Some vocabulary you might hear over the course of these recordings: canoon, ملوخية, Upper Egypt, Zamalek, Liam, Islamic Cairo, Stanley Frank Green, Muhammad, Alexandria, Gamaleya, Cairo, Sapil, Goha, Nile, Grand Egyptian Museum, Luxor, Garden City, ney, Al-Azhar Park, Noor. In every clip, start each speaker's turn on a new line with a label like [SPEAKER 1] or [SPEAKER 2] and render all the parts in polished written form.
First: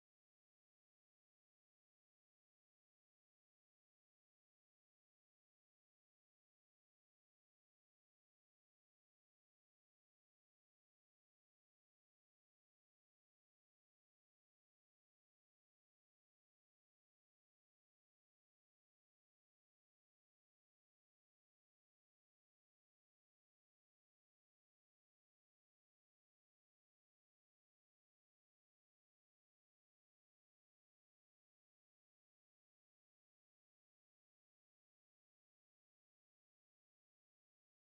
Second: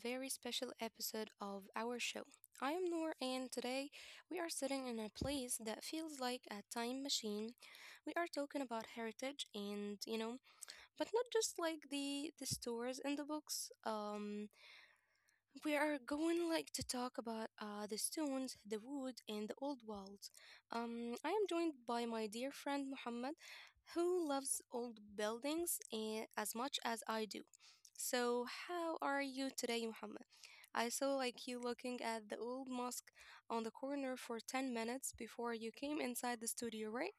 [SPEAKER 1] very special episode of our show. I am Noor, and today we are sitting in a place that feels like a time machine. We are talking about heritage and but not just like the stores and the books. We are going like to talk about the stones, the wood, and the old walls. I am joined by my dear friend Muhammad, who loves old buildings as much as I do. So, how are you today, Muhammad? I saw like you looking at the old mosque on the corner for 10 minutes before you came inside the studio, right?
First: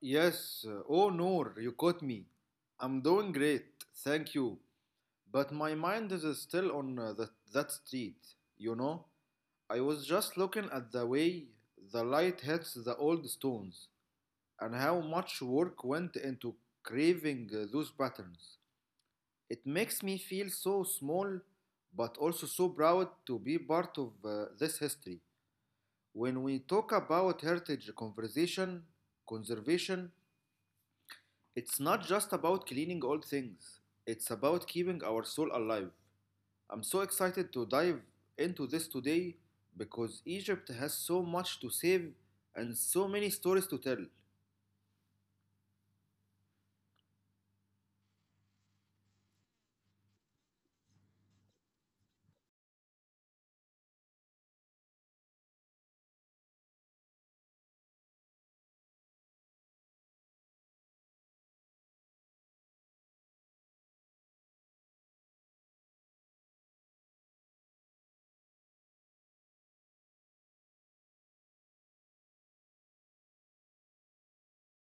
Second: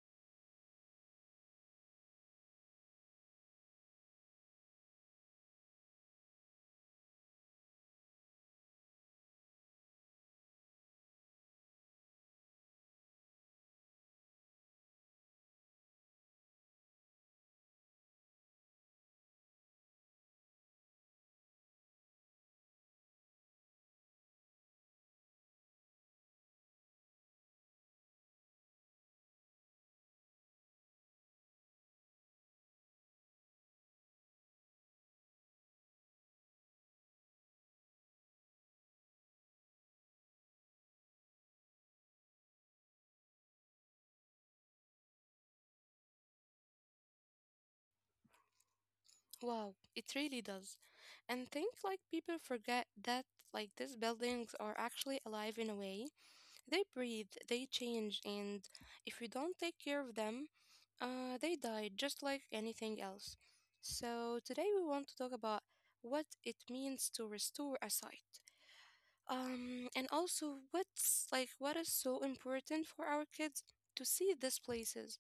[SPEAKER 2] Yes, oh Noor, you caught me. I'm doing great, thank you. But my mind is still on that street, you know? I was just looking at the way the light hits the old stones and how much work went into craving those patterns. It makes me feel so small, but also so proud to be part of this history. When we talk about conservation, it's not just about cleaning old things, it's about keeping our soul alive. I'm so excited to dive into this today because Egypt has so much to save and so many stories to tell.
[SPEAKER 1] Wow, it really does. And think like people forget that like these buildings are actually alive in a way. They breathe, they change, and if you don't take care of them, they died just like anything else. So today we want to talk about what it means to restore a site. And also what's like what is so important for our kids to see these places.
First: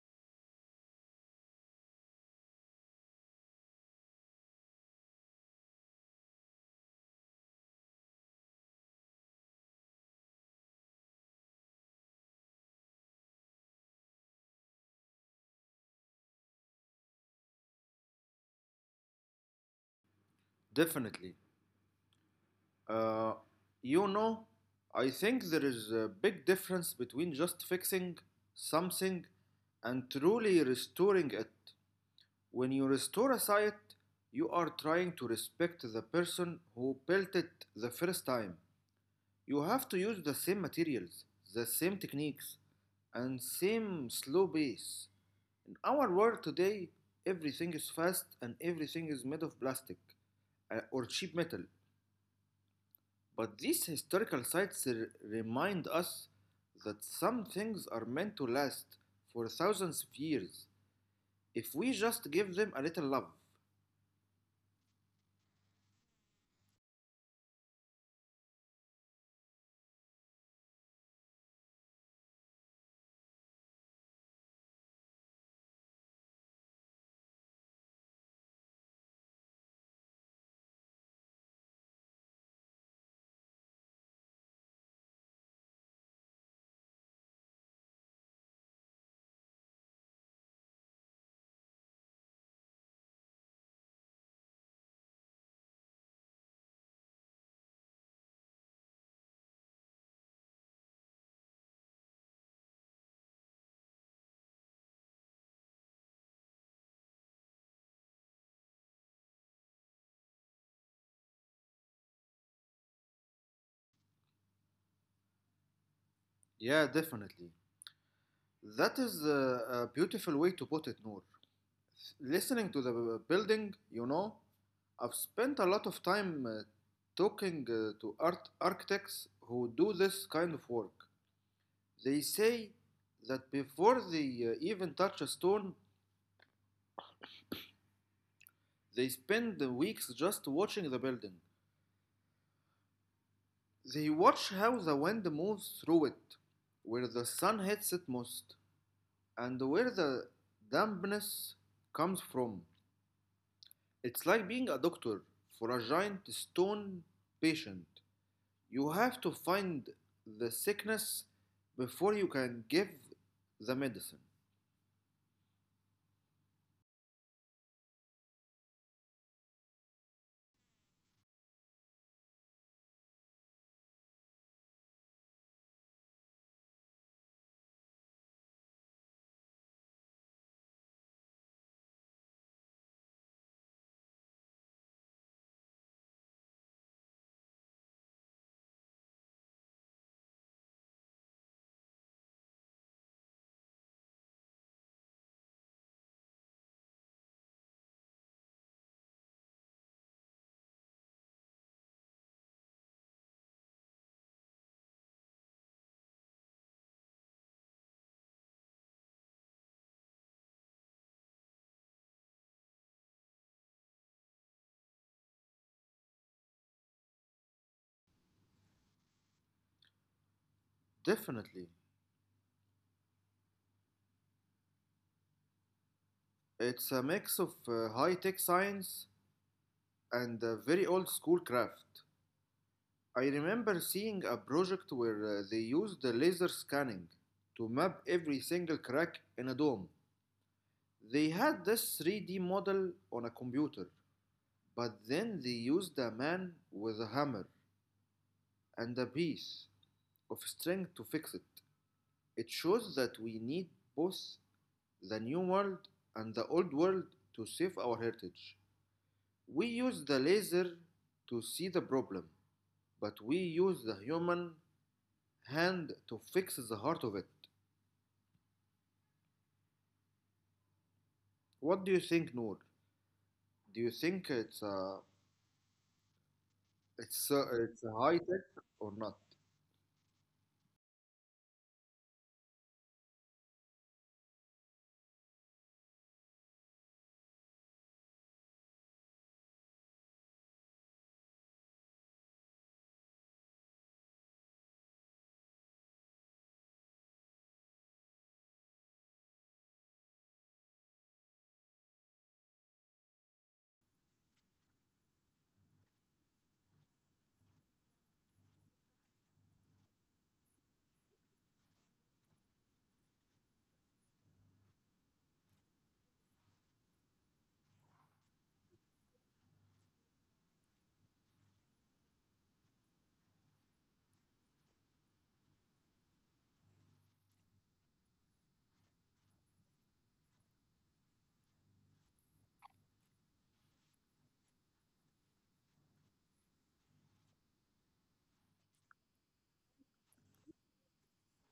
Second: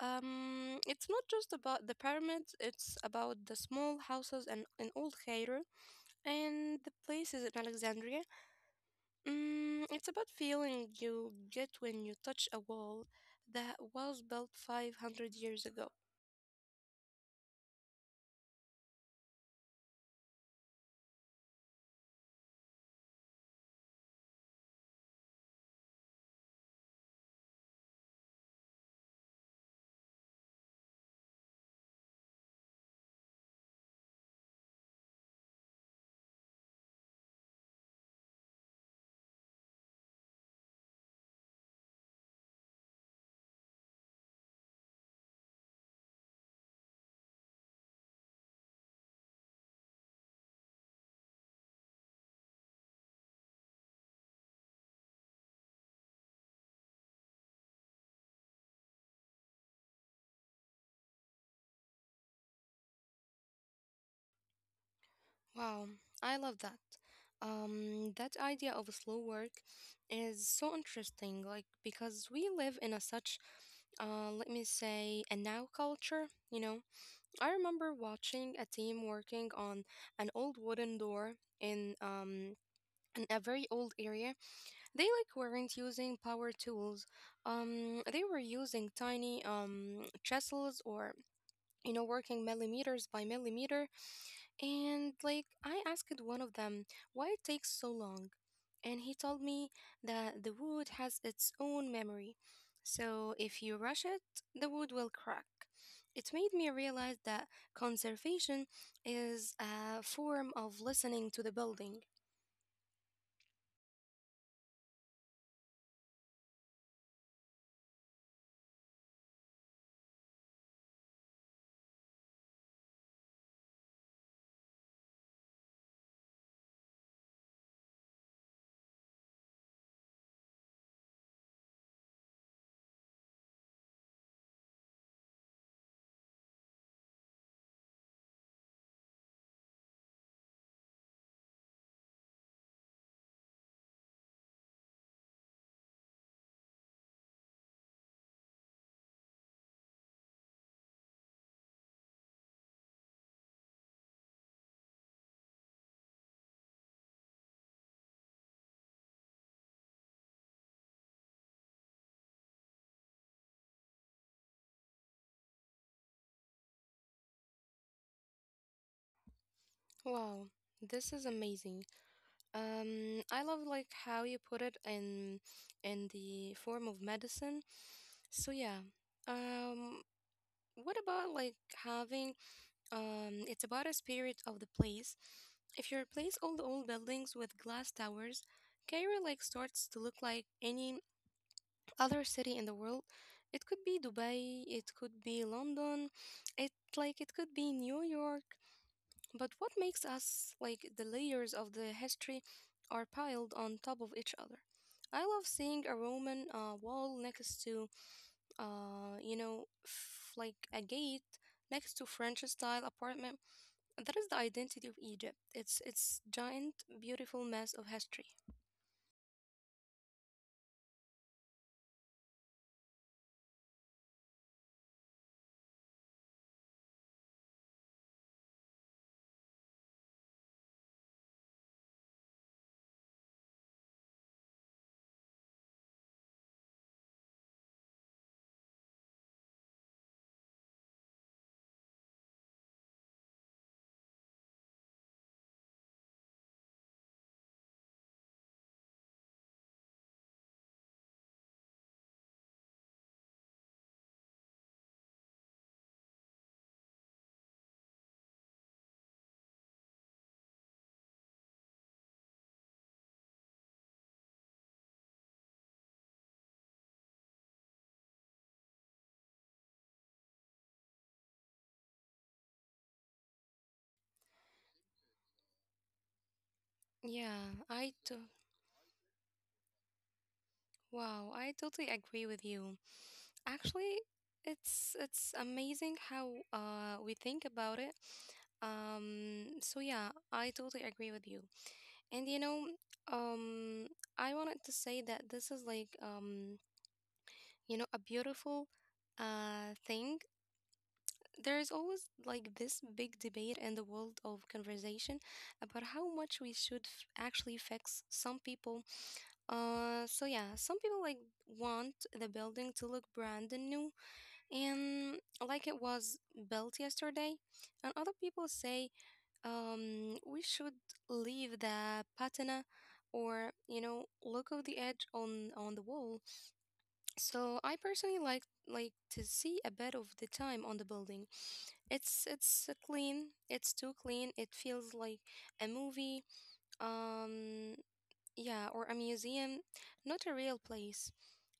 [SPEAKER 1] It's not just about the pyramids, it's about the small houses and in Old Cairo and the places in Alexandria. Mm, it's about feeling you get when you touch a wall that was built 500 years ago.
[SPEAKER 2] Definitely. Uh, you know, I think there is a big difference between just fixing something and truly restoring it. When you restore a site, you are trying to respect the person who built it the first time. You have to use the same materials, the same techniques, and same slow pace. In our world today, everything is fast and everything is made of plastic or cheap metal. But these historical sites remind us that some things are meant to last for thousands of years if we just give them a little love.
[SPEAKER 1] Wow, I love that. That idea of slow work is so interesting, like because we live in a such, let me say, a now culture. I remember watching a team working on an old wooden door in um in a very old area. They like weren't using power tools. They were using tiny chisels or working millimeters by millimeter, and like I asked one of them why it takes so long, and he told me that the wood has its own memory. So if you rush it, the wood will crack. It made me realize that conservation is a form of listening to the building.
[SPEAKER 2] Yeah, definitely. That is a beautiful way to put it, Noor. Listening to the building, you know, I've spent a lot of time talking to art architects who do this kind of work. They say that before they even touch a stone, they spend weeks just watching the building. They watch how the wind moves through it, where the sun hits it most, and where the dampness comes from. It's like being a doctor for a giant stone patient. You have to find the sickness before you can give the medicine.
[SPEAKER 1] Wow, this is amazing. I love like how you put it in the form of medicine. So yeah. Um what about like having it's about a spirit of the place. If you replace all the old buildings with glass towers, Cairo like starts to look like any other city in the world. It could be Dubai, it could be London, it like it could be New York. But what makes us like the layers of the history are piled on top of each other. I love seeing a Roman wall next to, like a gate next to French style apartment, that is the identity of Egypt. It's giant, beautiful mess of history.
[SPEAKER 2] Definitely. It's a mix of high tech science and very old school craft. I remember seeing a project where they used the laser scanning to map every single crack in a dome. They had this 3D model on a computer, but then they used a man with a hammer and a piece of string to fix it. It shows that we need both the new world and the old world to save our heritage. We use the laser to see the problem, but we use the human hand to fix the heart of it. What do you think, Noor? Do you think
[SPEAKER 1] Yeah,
[SPEAKER 2] it's
[SPEAKER 1] I
[SPEAKER 2] a high
[SPEAKER 1] to-
[SPEAKER 2] tech or not?
[SPEAKER 1] wow, I totally agree with you. Actually, it's amazing how we think about it. So yeah, I totally agree with you. And um, I wanted to say that this is like a beautiful thing. There is always like this big debate in the world of conversation about how much we should actually fix some people. So yeah, some people like want the building to look brand new and like it was built yesterday, and other people say we should leave the patina or look of the edge on the wall. So I personally like to see a bit of the time on the building. It's clean. It's too clean. It feels like a movie. Um, yeah, or a museum, not a real place.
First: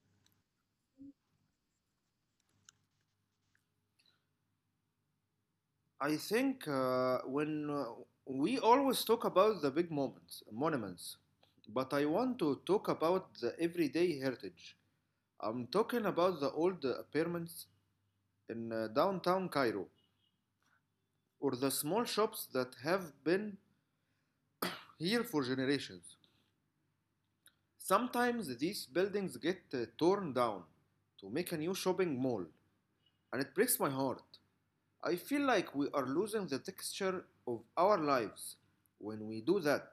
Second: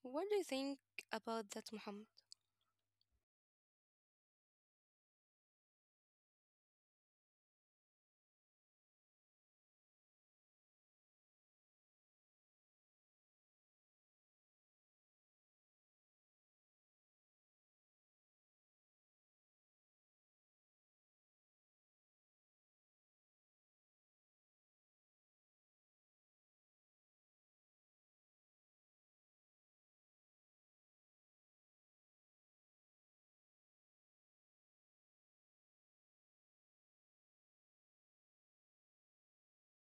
[SPEAKER 1] What do you think about that, Muhammad?
[SPEAKER 2] I think when we always talk about the big moments, monuments, but I want to talk about the everyday heritage. I'm talking about the old apartments in downtown Cairo, or the small shops that have been here for generations. Sometimes these buildings get torn down to make a new shopping mall, and it breaks my heart. I feel like we are losing the texture of our lives when we do that.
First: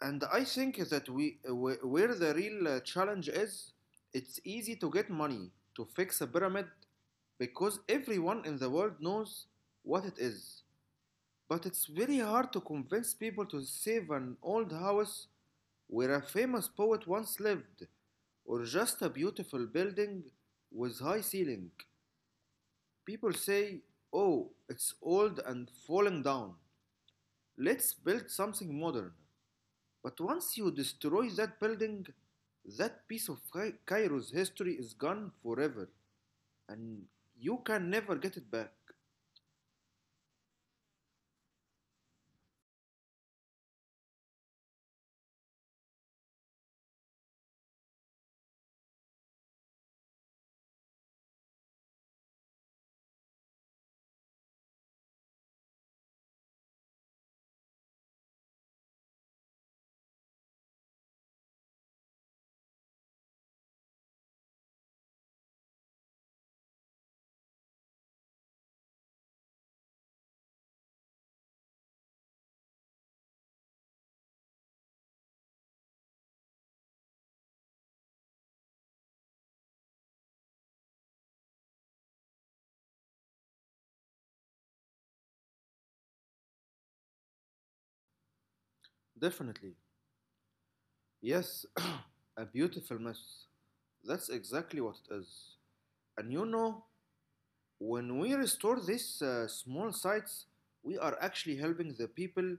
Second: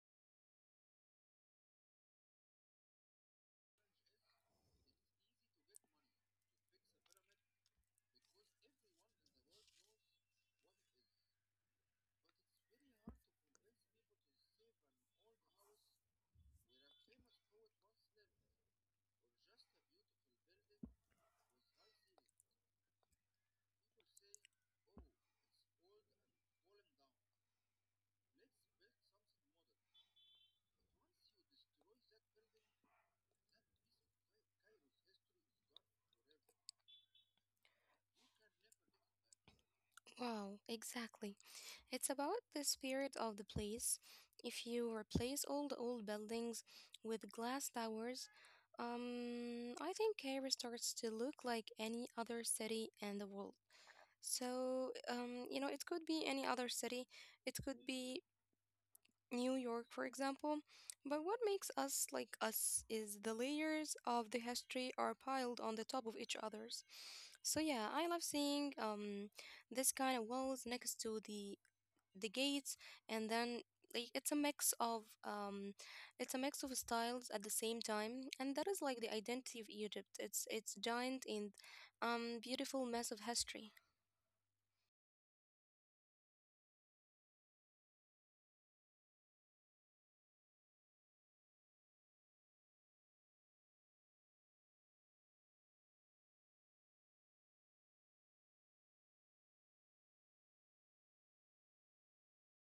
[SPEAKER 2] And I think that we where the real challenge is, it's easy to get money to fix a pyramid because everyone in the world knows what it is. But it's very hard to convince people to save an old house where a famous poet once lived, or just a beautiful building with high ceiling. People say, "Oh, it's old and falling down. Let's build something modern." But once you destroy that building, that piece of Cairo's history is gone forever, and you can never get it back.
[SPEAKER 1] Wow, exactly. It's about the spirit of the place. If you replace all the old buildings with glass towers, I think Cairo starts to look like any other city in the world. So, it could be any other city. It could be New York, for example. But what makes us like us is the layers of the history are piled on the top of each others. So yeah, I love seeing this kind of walls next to the gates, and then like it's a mix of styles at the same time, and that is like the identity of Egypt. It's giant and beautiful mess of history.
[SPEAKER 2] Definitely. Yes, a beautiful mess. That's exactly what it is. And you know, when we restore these small sites, we are actually helping the people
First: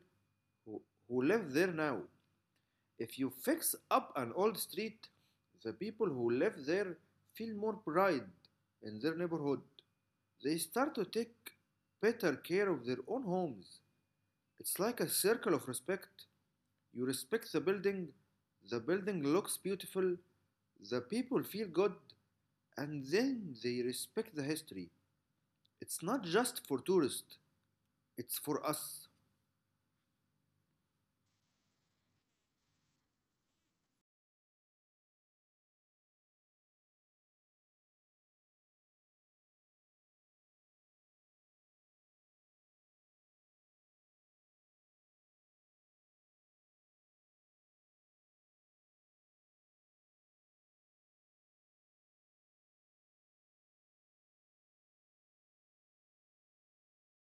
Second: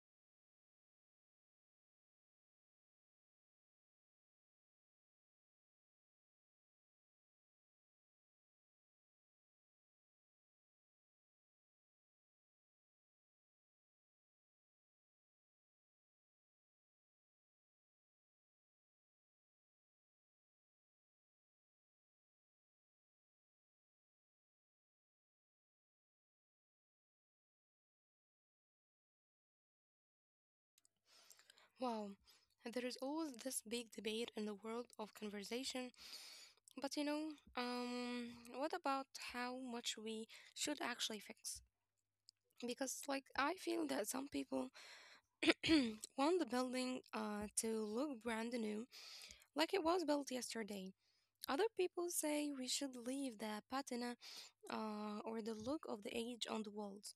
[SPEAKER 2] who, who live there now. If you fix up an old street, the people who live there feel more pride in their neighborhood. They start to take better care of their own homes. It's like a circle of respect. You respect the building looks beautiful, the people feel good, and then they respect the history. It's not just for tourists, it's for us.
[SPEAKER 1] Wow. And there is always this big debate in the world of conversation. But you know, um, what about how much we should actually fix? Because, like, I feel that some people want the building to look brand new, like it was built yesterday. Other people say we should leave the patina or the look of the age on the walls.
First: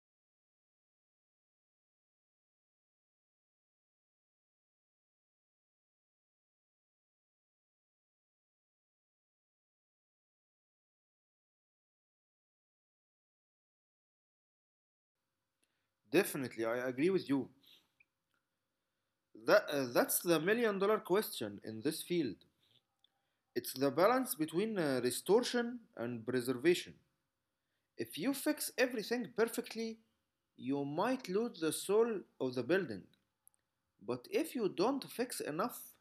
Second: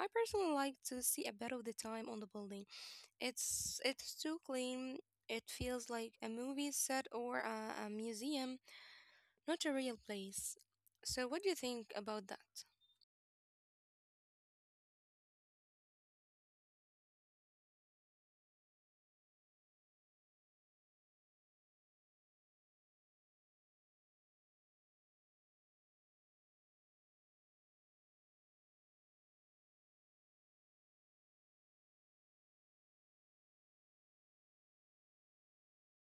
[SPEAKER 1] I personally like to see a bit of the time on the building. It's too clean. It feels like a movie set or a museum, not a real place. So, what do you think about that?
[SPEAKER 2] Definitely, I agree with you. That's the million-dollar question in this field. It's the balance between restoration and preservation. If you fix everything perfectly, you might lose the soul of the building. But if you don't fix enough,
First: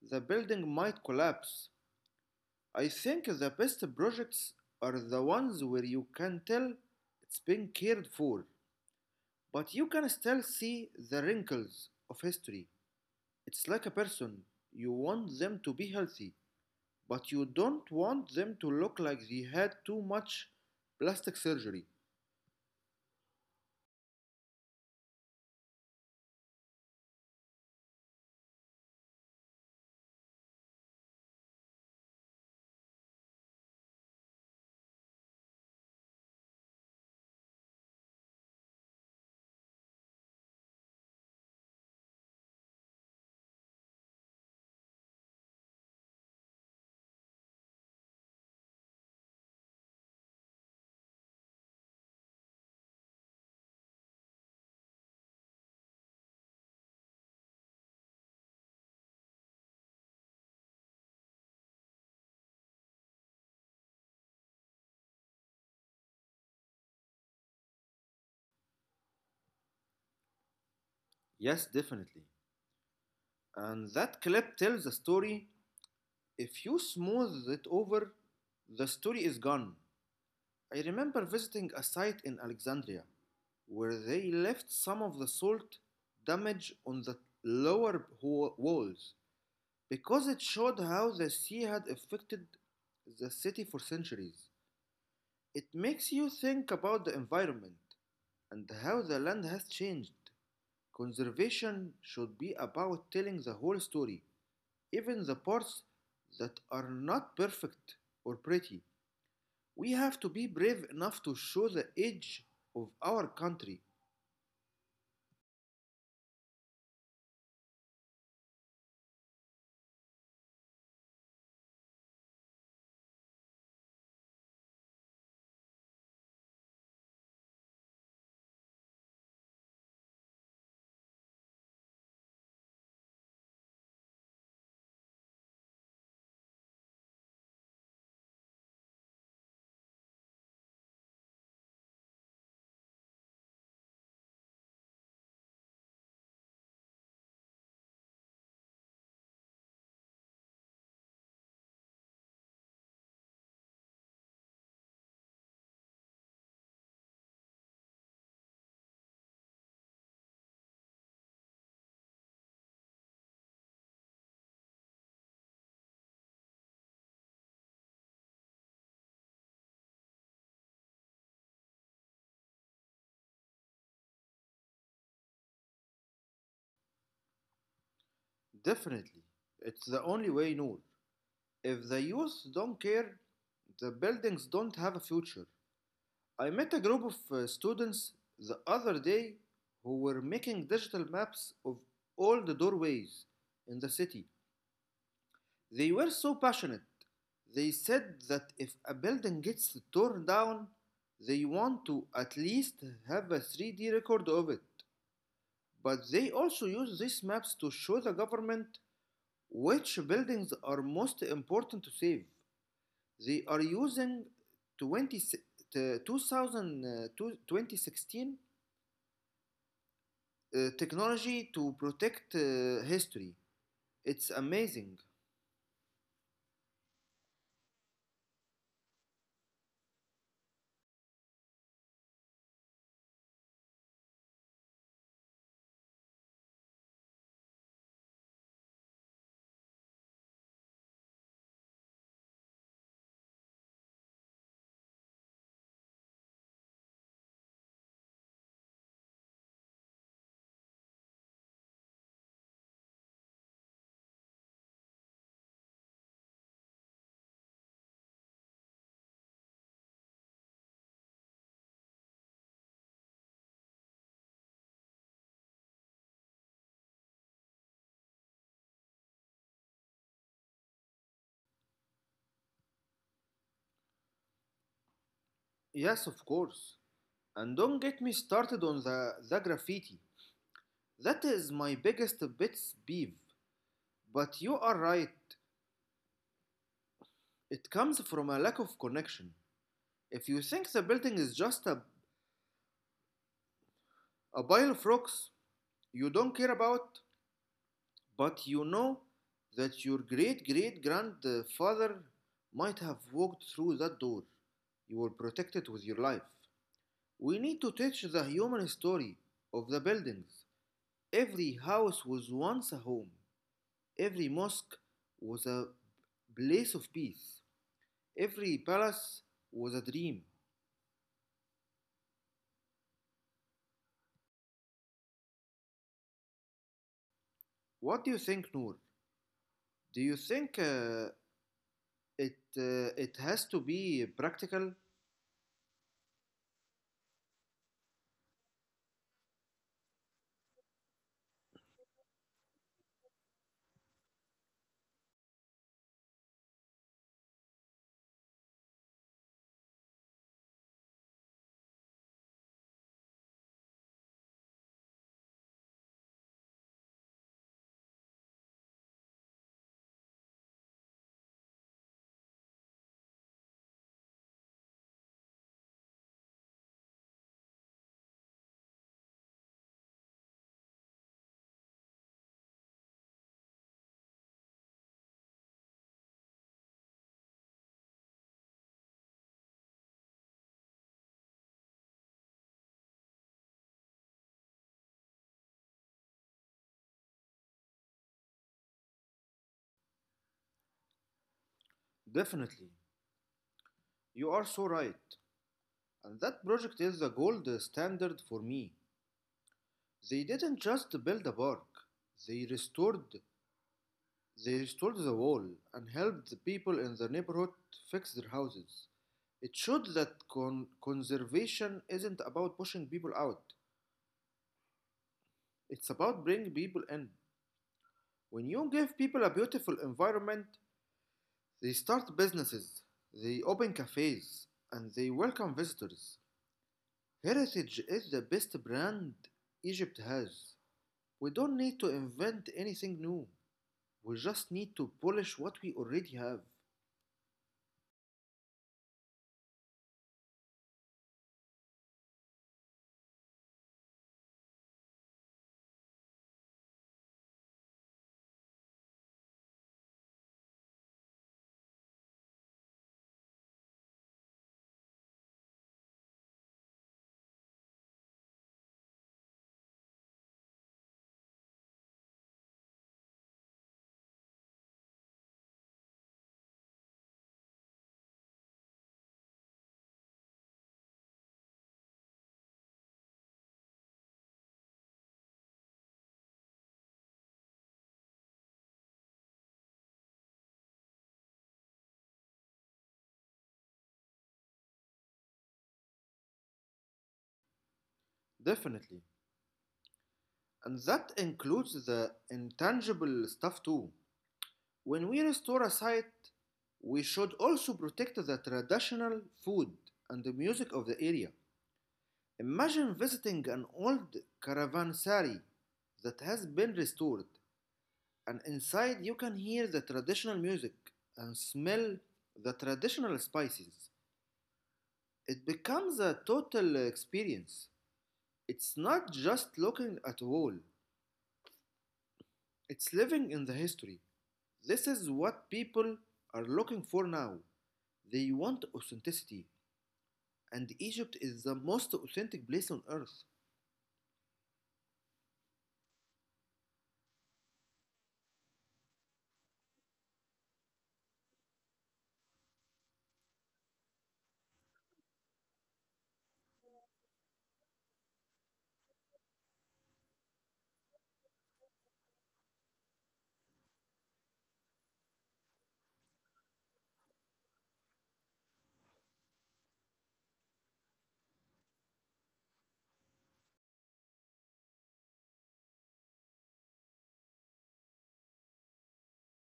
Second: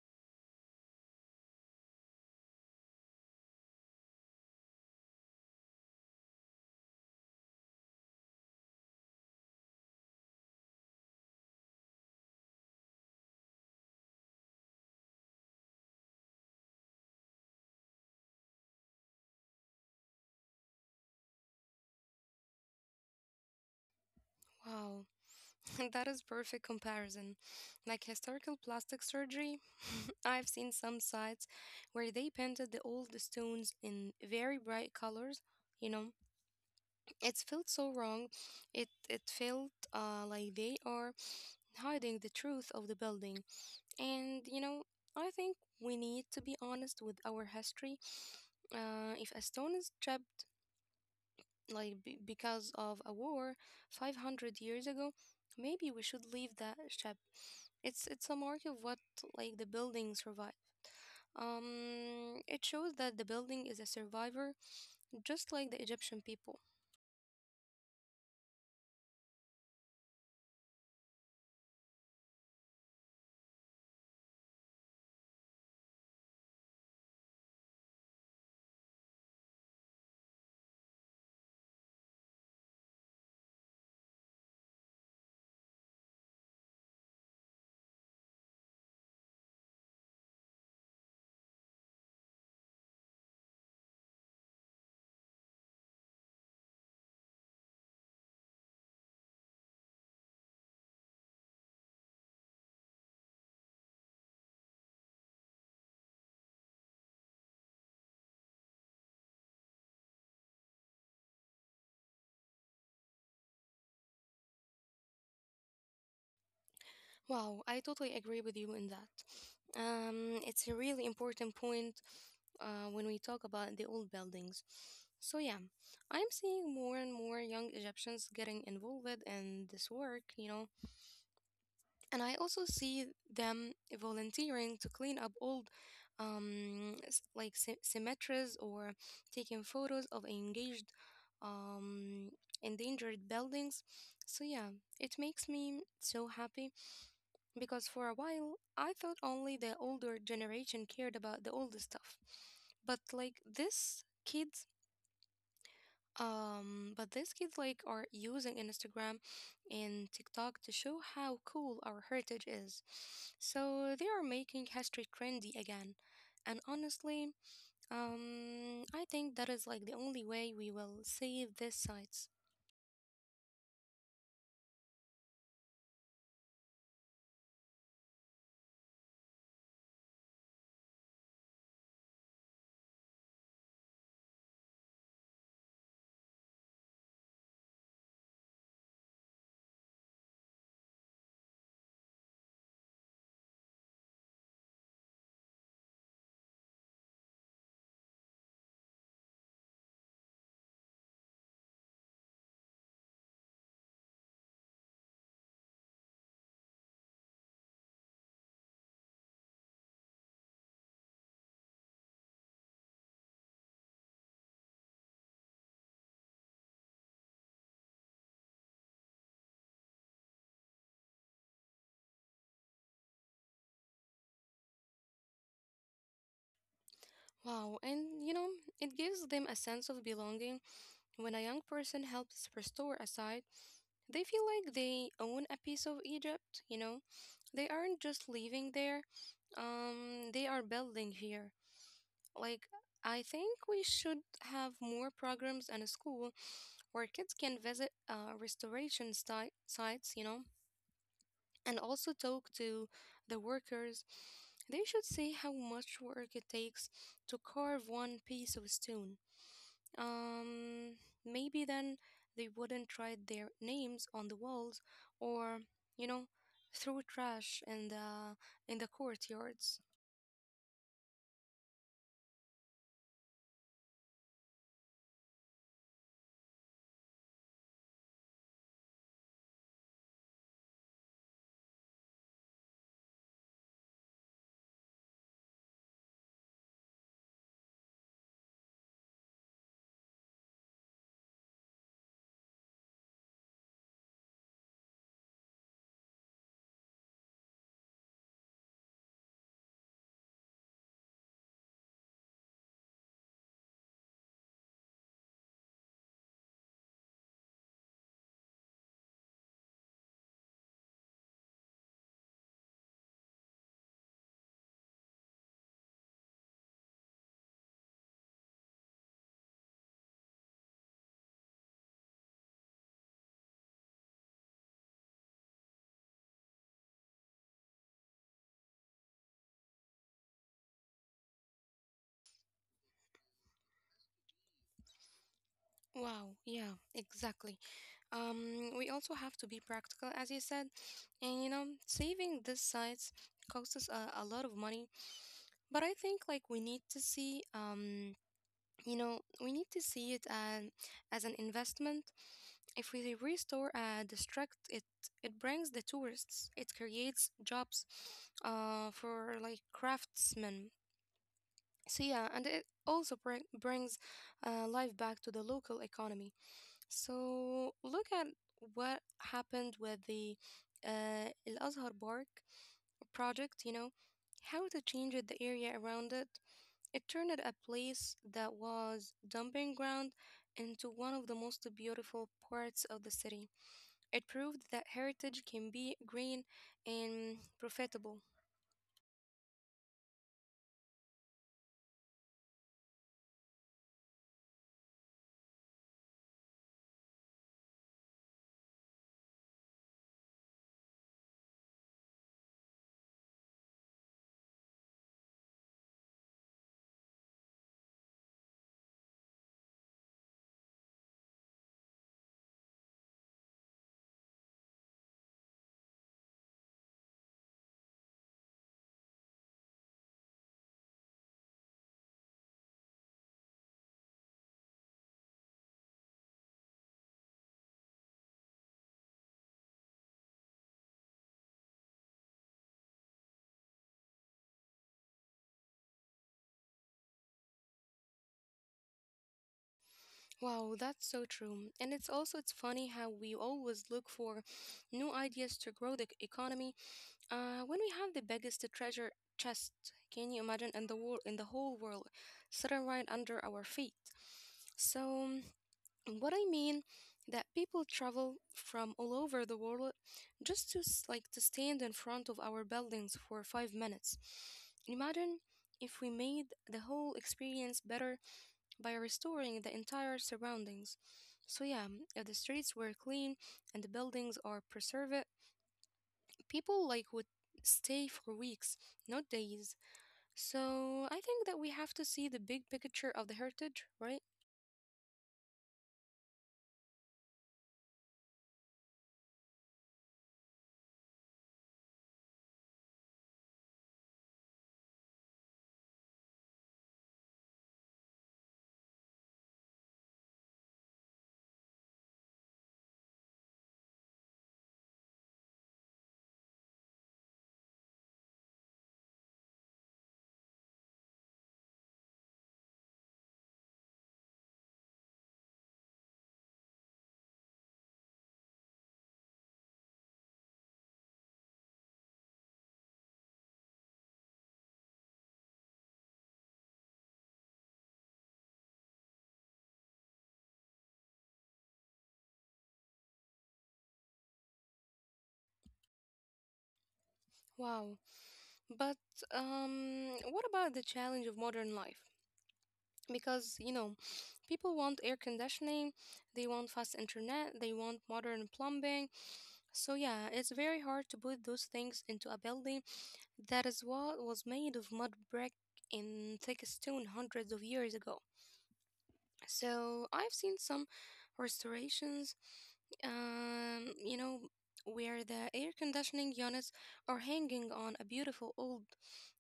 [SPEAKER 2] the building might collapse. I think the best projects are the ones where you can tell it's been cared for, but you can still see the wrinkles of history. It's like a person. You want them to be healthy, but you don't want them to look like they had too much plastic surgery.
[SPEAKER 1] Wow, that is perfect comparison. Like historical plastic surgery, I've seen some sites where they painted the old stones in very bright colors. You know, it felt so wrong. It felt like they are hiding the truth of the building. And you know, I think we need to be honest with our history. If a stone is chipped like because of a war 500 years ago, maybe we should leave that ship. It's a mark of what like the building survived. It shows that the building is a survivor, just like the Egyptian people.
[SPEAKER 2] Yes, definitely. And that clip tells a story. If you smooth it over, the story is gone. I remember visiting a site in Alexandria where they left some of the salt damage on the lower walls because it showed how the sea had affected the city for centuries. It makes you think about the environment and how the land has changed. Conservation should be about telling the whole story, even the parts that are not perfect or pretty. We have to be brave enough to show the edge of our country.
[SPEAKER 1] Wow, I totally agree with you in that. It's a really important point when we talk about the old buildings. So yeah, I'm seeing more and more young Egyptians getting involved in this work, you know. And I also see them volunteering to clean up old, like cemeteries, or taking photos of engaged, um, endangered buildings. So yeah, it makes me so happy because for a while I thought only the older generation cared about the older stuff, but like this kids but these kids like are using Instagram and TikTok to show how cool our heritage is. So they are making history trendy again. And honestly, I think that is like the only way we will save these sites.
[SPEAKER 2] Definitely. It's the only way, Noor. If the youth don't care, the buildings don't have a future. I met a group of students the other day who were making digital maps of all the doorways in the city. They were so passionate. They said that if a building gets torn down, they want to at least have a 3D record of it. But they also use these maps to show the government which buildings are most important to save. They are using 20, uh, 2000, uh, 2016 technology to protect history. It's amazing.
[SPEAKER 1] Wow, and you know, it gives them a sense of belonging. When a young person helps restore a site, they feel like they own a piece of Egypt, you know? They aren't just living there, they are building here. Like, I think we should have more programs in a school where kids can visit sites, you know, and also talk to the workers. They should see how much work it takes to carve one piece of stone. Um, Maybe then they wouldn't write their names on the walls or, you know, throw trash in the courtyards.
[SPEAKER 2] Yes, of course. And don't get me started on the graffiti. That is my biggest pet peeve. But you are right. It comes from a lack of connection. If you think the building is just a pile of rocks you don't care about, but you know that your great great grandfather might have walked through that door, you will protect it with your life. We need to teach the human story of the buildings. Every house was once a home, every mosque was a place of peace. Every palace was a dream. What do you think, Noor? Do you think it has to be practical?
[SPEAKER 1] Wow, yeah, exactly. We also have to be practical, as you said, and you know, saving these sites costs us a lot of money. But I think like we need to see, we need to see it as an investment. If we restore the it it brings the tourists. It creates jobs, for like craftsmen. So yeah, and it also brings life back to the local economy. So look at what happened with the Al-Azhar Park project, you know, how to change it, the area around it. It turned a place that was dumping ground into one of the most beautiful parts of the city. It proved that heritage can be green and profitable.
[SPEAKER 2] Definitely. You are so right. And that project is the gold standard for me. They didn't just build a park. They restored they restored the wall and helped the people in the neighborhood fix their houses. It showed that conservation isn't about pushing people out. It's about bringing people in. When you give people a beautiful environment, they start businesses, they open cafes, and they welcome visitors. Heritage is the best brand Egypt has. We don't need to invent anything new. We just need to polish what we already have.
[SPEAKER 1] Wow, that's so true. And it's also it's funny how we always look for new ideas to grow the economy when we have the biggest treasure chest, can you imagine, in the world, in the whole world, sitting right under our feet? So, mm, what I mean that people travel from all over the world just like to stand in front of our buildings for 5 minutes. Imagine if we made the whole experience better by restoring the entire surroundings. So yeah, mm, if the streets were clean and the buildings are preserved, people like would stay for weeks, not days. So I think that we have to see the big picture of the heritage, right?
[SPEAKER 2] Definitely. And that includes the intangible stuff too. When we restore a site, we should also protect the traditional food and the music of the area. Imagine visiting an old caravanserai that has been restored, and inside you can hear the traditional music and smell the traditional spices. It becomes a total experience. It's not just looking at a wall, it's living in the history. This is what people are looking for now. They want authenticity, and Egypt is the most authentic place on earth.
[SPEAKER 1] Wow. But what about the challenge of modern life? Because, you know, people want air conditioning, they want fast internet, they want modern plumbing. So, yeah, it's very hard to put those things into a building that is what was made of mud brick in thick stone hundreds of years ago. So I've seen some restorations, um, you know, where the air conditioning units are hanging on a beautiful old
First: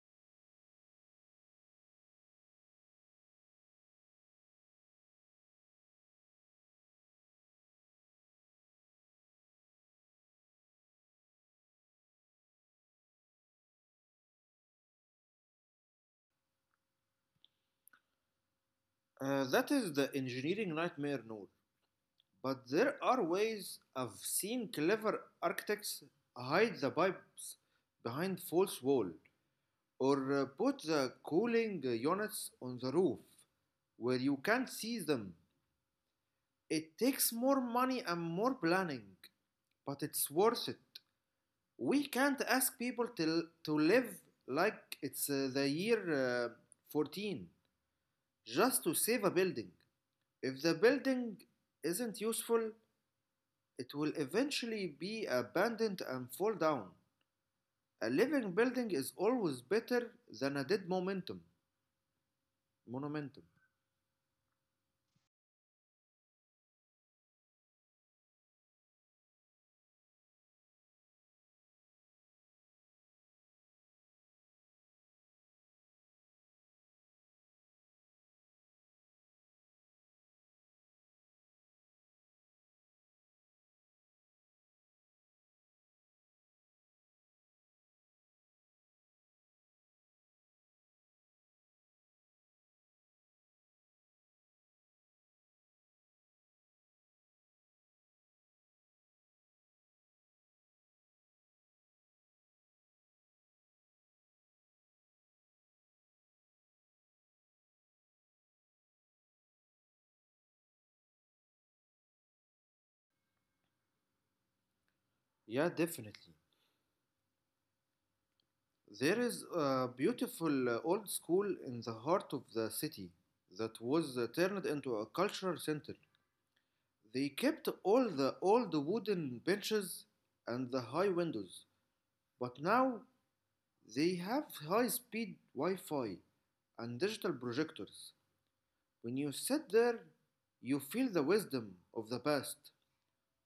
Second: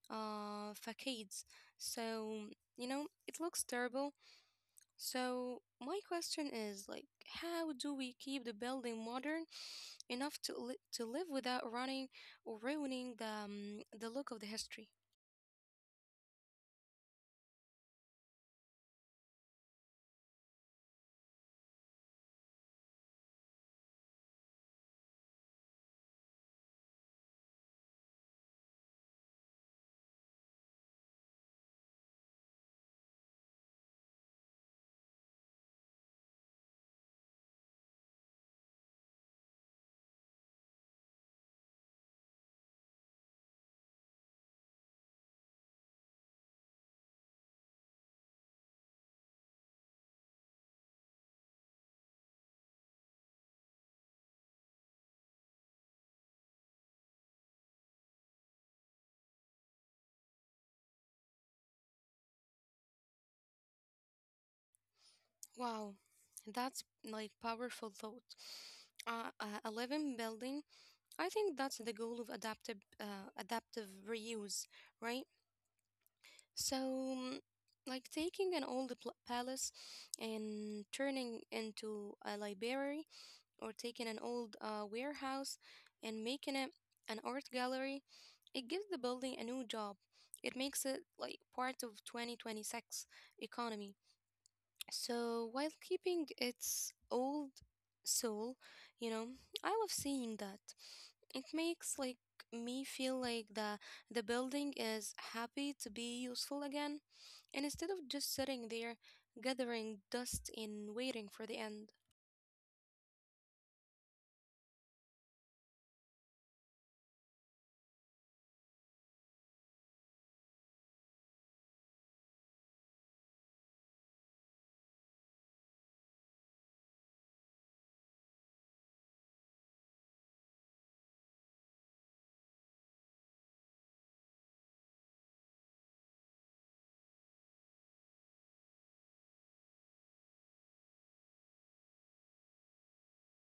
[SPEAKER 1] facades. So, you know, it looks terrible. So my question is like, how do we keep the building modern enough to live without running or ruining the look of the history?
[SPEAKER 2] That is the engineering nightmare, Noor. But there are ways I've seen clever architects hide the pipes behind false wall or put the cooling units on the roof where you can't see them. It takes more money and more planning, but it's worth it. We can't ask people to live like it's the year 14 just to save a building. If the building isn't useful, it will eventually be abandoned and fall down. A living building is always better than a dead momentum. Monumentum.
[SPEAKER 1] Wow, that's like powerful thought. A living building, I think that's the goal of adaptive reuse, right? So, like taking an old palace and turning into a library, or taking an old warehouse and making it an art gallery, it gives the building a new job. It makes it like part of 2026 economy. So while keeping its old soul, you know, I love seeing that. It makes like me feel like the building is happy to be useful again, and instead of just sitting there gathering dust and waiting for the end.
[SPEAKER 2] Yeah, definitely. There is a beautiful old school in the heart of the city that was turned into a cultural center. They kept all the old wooden benches and the high windows, but now they have high speed Wi Fi and digital projectors. When you sit there, you feel the wisdom of the past,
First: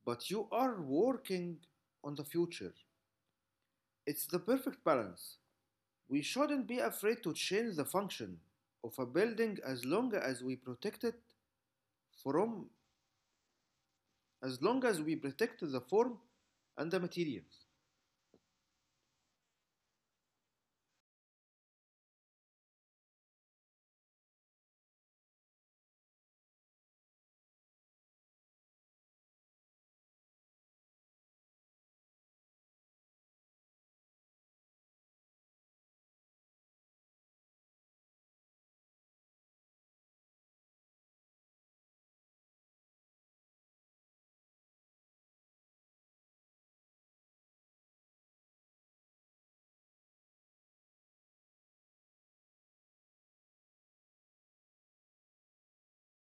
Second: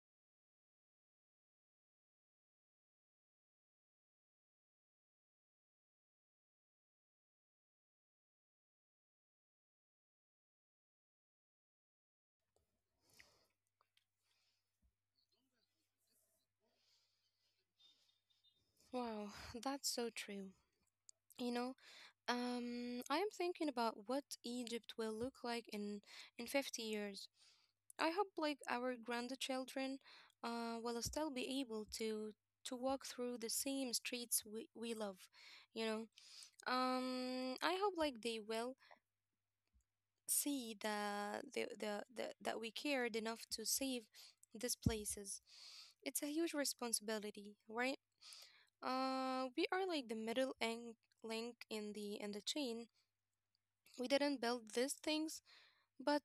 [SPEAKER 2] but you are working on the future. It's the perfect balance. We shouldn't be afraid to change the function of a building as long as we protect it from, as long as we protect the form and the materials.
[SPEAKER 1] Wow, that's so true. You know, I am thinking about what Egypt will look like in 50 years. I hope like our grandchildren will still be able to walk through the same streets we love, you know. I hope like they will see the that we cared enough to save these places. It's a huge responsibility, right? We are like the middle link in the chain. We didn't build these things, but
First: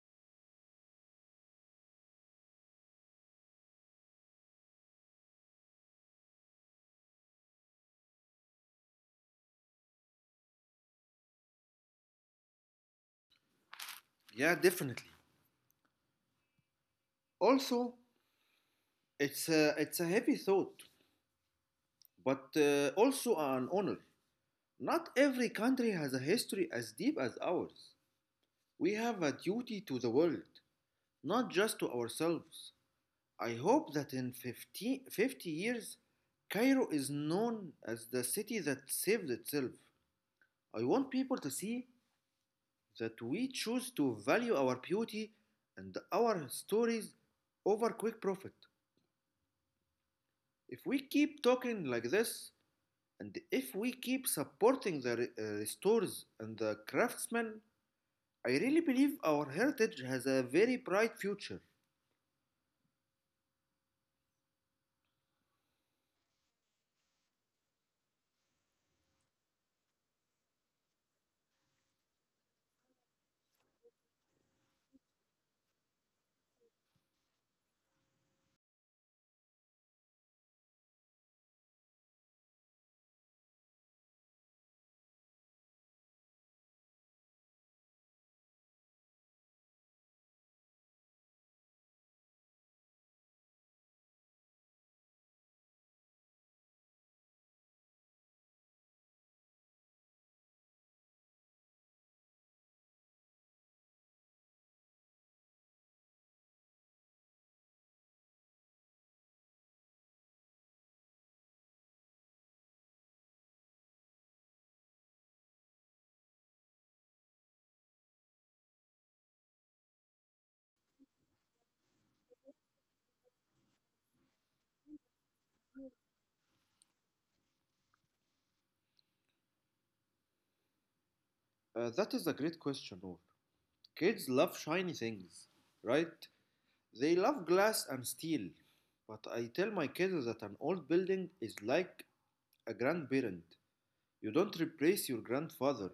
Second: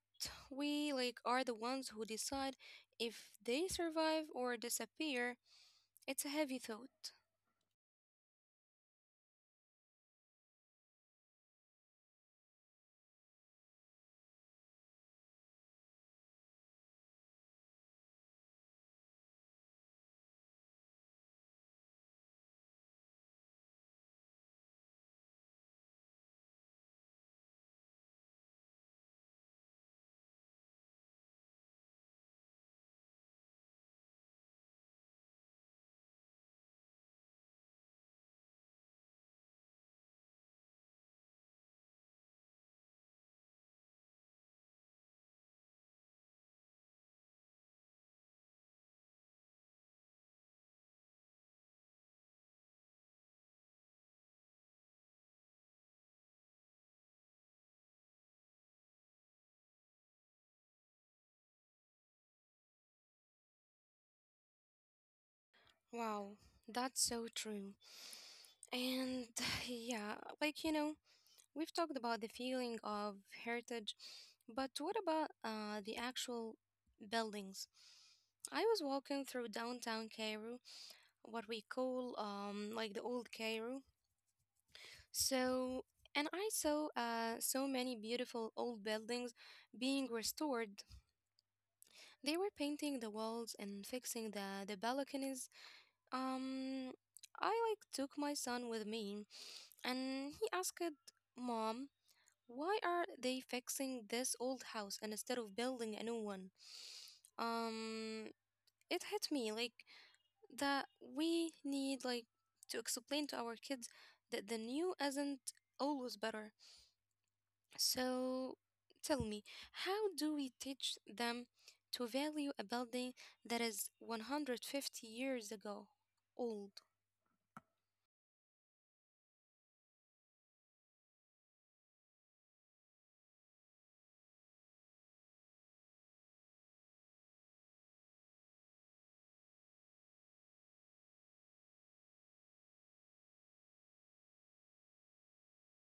[SPEAKER 1] we like are the ones who decide if they survive or disappear. It's a heavy thought.
[SPEAKER 2] Yeah, definitely. Also, it's it's a heavy thought, but also an honor. Not every country has a history as deep as ours. We have a duty to the world, not just to ourselves. I hope that in fifty years, Cairo is known as the city that saved itself. I want people to see that we choose to value our beauty and our stories over quick profit. If we keep talking like this, and if we keep supporting the stores and the craftsmen, I really believe our heritage has a very bright future.
[SPEAKER 1] Wow, that's so true. And yeah, like you know, we've talked about the feeling of heritage, but what about the actual buildings? I was walking through downtown Cairo, what we call like the old Cairo, So, and I saw so many beautiful old buildings being restored. They were painting the walls and fixing the balconies. Um, I like took my son with me and he asked, "Mom, why are they fixing this old house and instead of building a new one?" Um, it hit me like that we need like to explain to our kids that the new isn't always better. So tell me, how do we teach them to value a building that is 150 years ago old?
[SPEAKER 2] That is a great question, Noor. Kids love shiny things, right? They love glass and steel. But I tell my kids that an old building is like a grandparent. You don't replace your grandfather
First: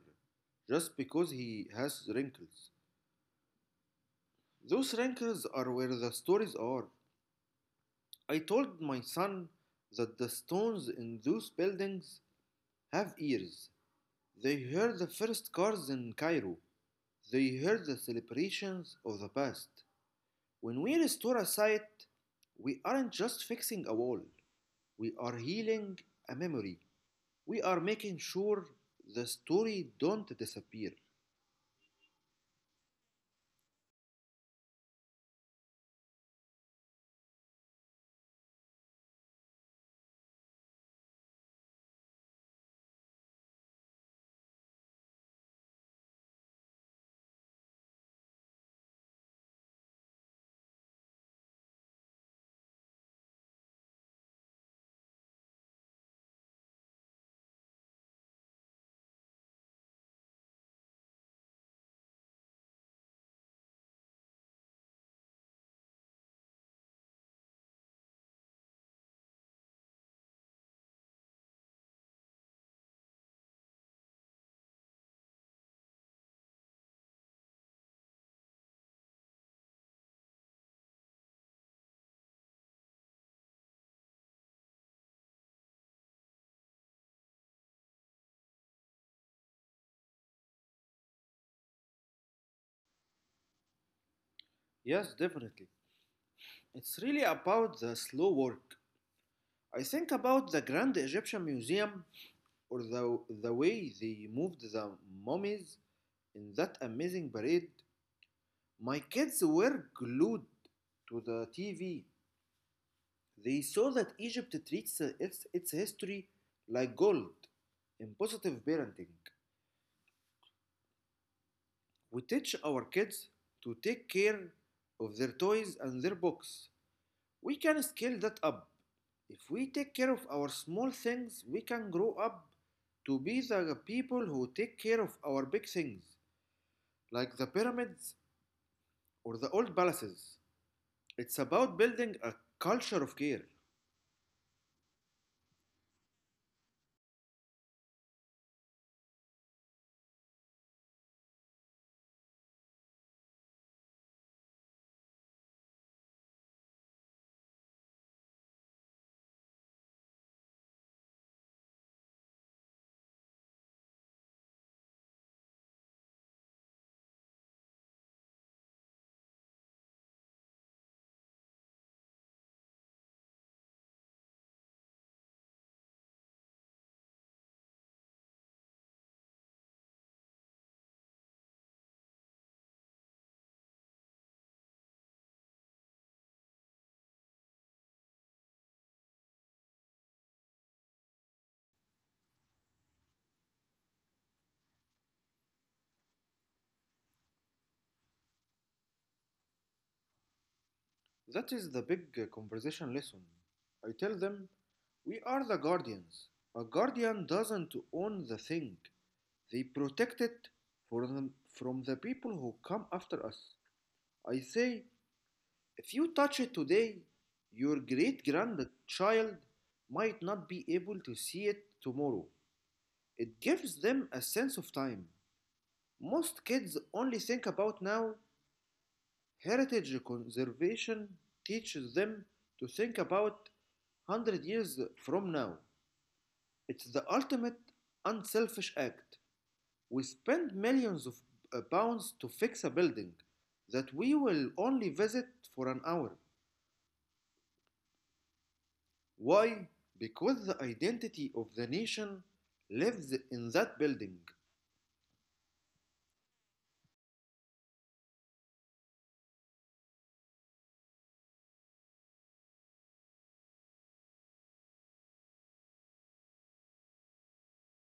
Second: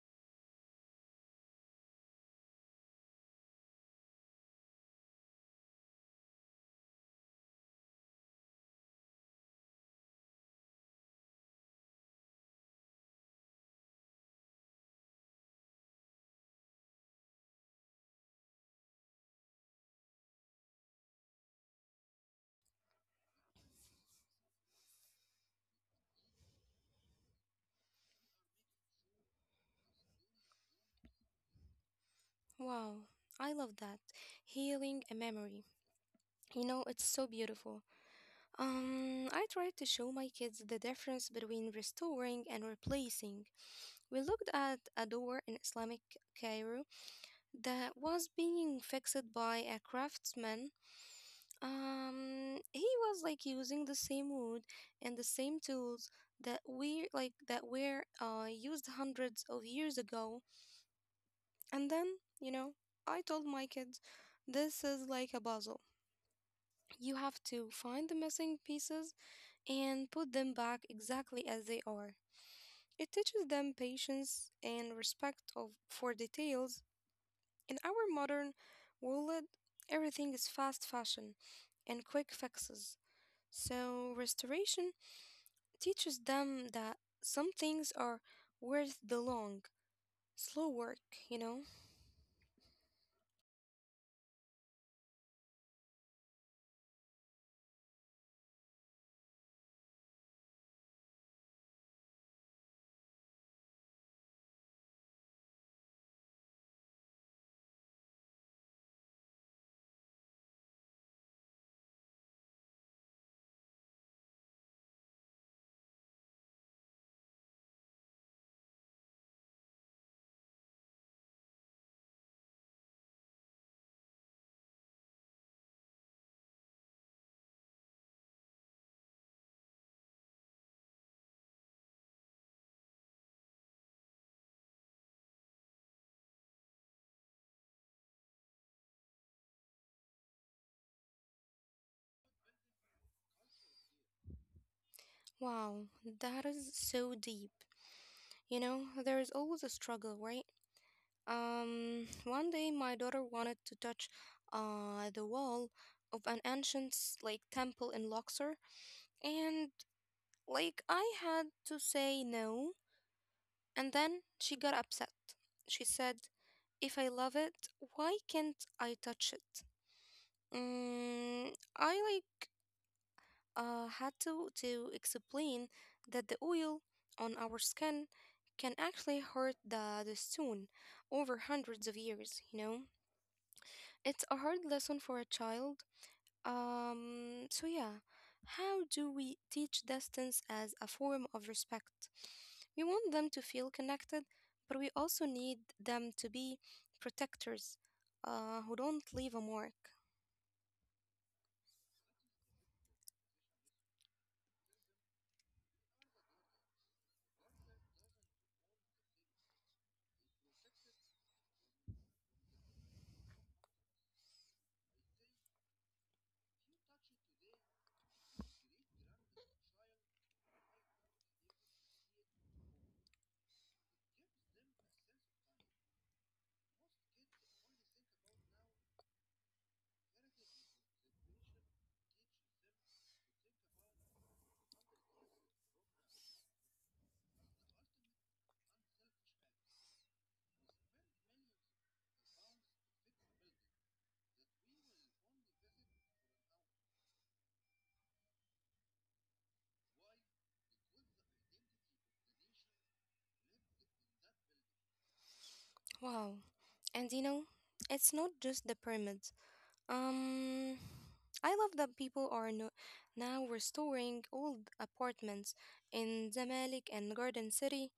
[SPEAKER 2] just because he has wrinkles. Those wrinkles are where the stories are. I told my son that the stones in those buildings have ears. They heard the first cars in Cairo. They heard the celebrations of the past. When we restore a site, we aren't just fixing a wall, we are healing a memory. We are making sure the story don't disappear.
[SPEAKER 1] Wow, I love that. Healing a memory. You know, it's so beautiful. I tried to show my kids the difference between restoring and replacing. We looked at a door in Islamic Cairo that was being fixed by a craftsman. He was like using the same wood and the same tools that we like that were used hundreds of years ago. And then, you know, I told my kids, this is like a puzzle. You have to find the missing pieces and put them back exactly as they are. It teaches them patience and respect of for details. In our modern world, everything is fast fashion and quick fixes. So restoration teaches them that some things are worth the long, slow work, you know?
[SPEAKER 2] Yes, definitely. It's really about the slow work. I think about the Grand Egyptian Museum or the way they moved the mummies in that amazing parade. My kids were glued to the TV. They saw that Egypt treats its history like gold in positive parenting. We teach our kids to take care of their toys and their books. We can scale that up. If we take care of our small things, we can grow up to be the people who take care of our big things, like the pyramids or the old palaces. It's about building a culture of care.
[SPEAKER 1] Wow, that is so deep. You know, there is always a struggle, right? One day my daughter wanted to touch the wall of an ancient temple in Luxor, and like I had to say no, and then she got upset. She said, "If I love it, why can't I touch it?" I like had to explain that the oil on our skin can actually hurt the stone over hundreds of years, you know? It's a hard lesson for a child. Yeah, how do we teach distance as a form of respect? We want them to feel connected, but we also need them to be protectors who don't leave a mark.
[SPEAKER 2] That is the big conversation lesson. I tell them, we are the guardians. A guardian doesn't own the thing, they protect it from the people who come after us. I say, if you touch it today, your great grandchild might not be able to see it tomorrow. It gives them a sense of time. Most kids only think about now. Heritage conservation teaches them to think about 100 years from now. It's the ultimate unselfish act. We spend millions of pounds to fix a building that we will only visit for an hour. Why? Because the identity of the nation lives in that building.
[SPEAKER 1] Wow. And you know, it's not just the pyramid. Um, I love that people are now restoring old apartments in Zamalek and Garden City.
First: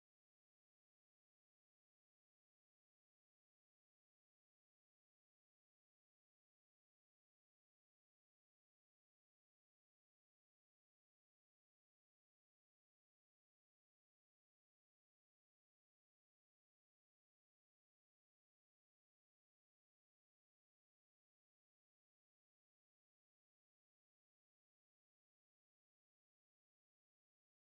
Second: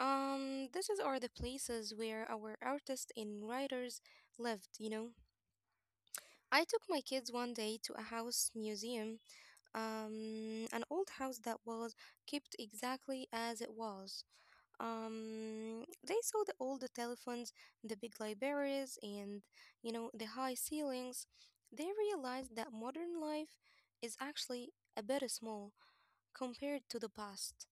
[SPEAKER 1] These are the places where our artists and writers lived, you know. I took my kids one day to a house museum, an old house that was kept exactly as it was. They saw the old telephones, the big libraries, and you know the high ceilings. They realized that modern life is actually a bit small compared to the past.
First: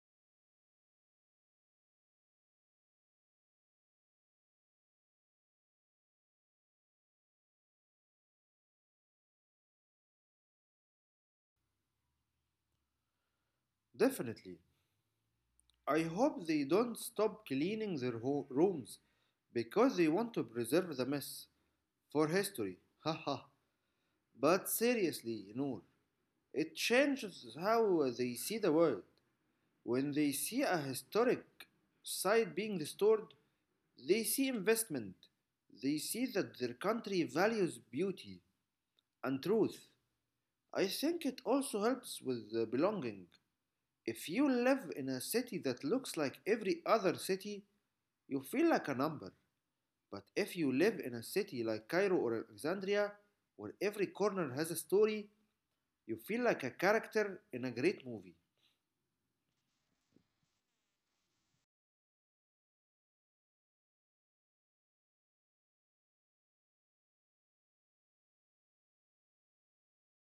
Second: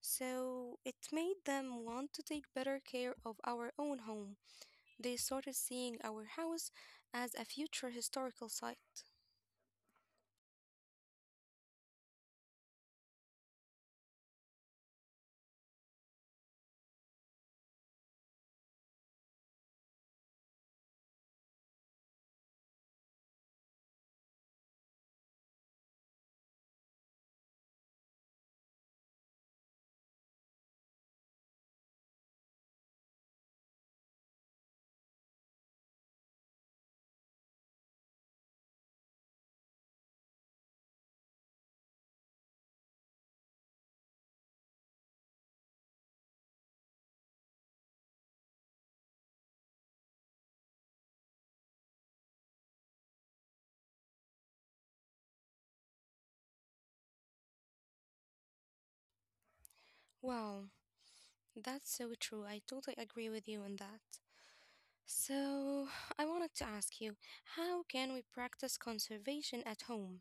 [SPEAKER 1] So it made them want to take better care of our own home. They started seeing our house as a future historical site.
[SPEAKER 2] Definitely. I hope they don't stop cleaning their rooms because they want to preserve the mess for history. Haha. But seriously, Noor, it changes how they see the world. When they see a historic site being restored, they see investment. They see that their country values beauty and truth. I think it also helps with the belonging. If you live in a city that looks like every other city, you feel like a number. But if you live in a city like Cairo or Alexandria, where every corner has a story, you feel like a character in a great movie.
[SPEAKER 1] Wow, that's so true. I totally agree with you on that. So, I wanted to ask you, how can we practice conservation at home?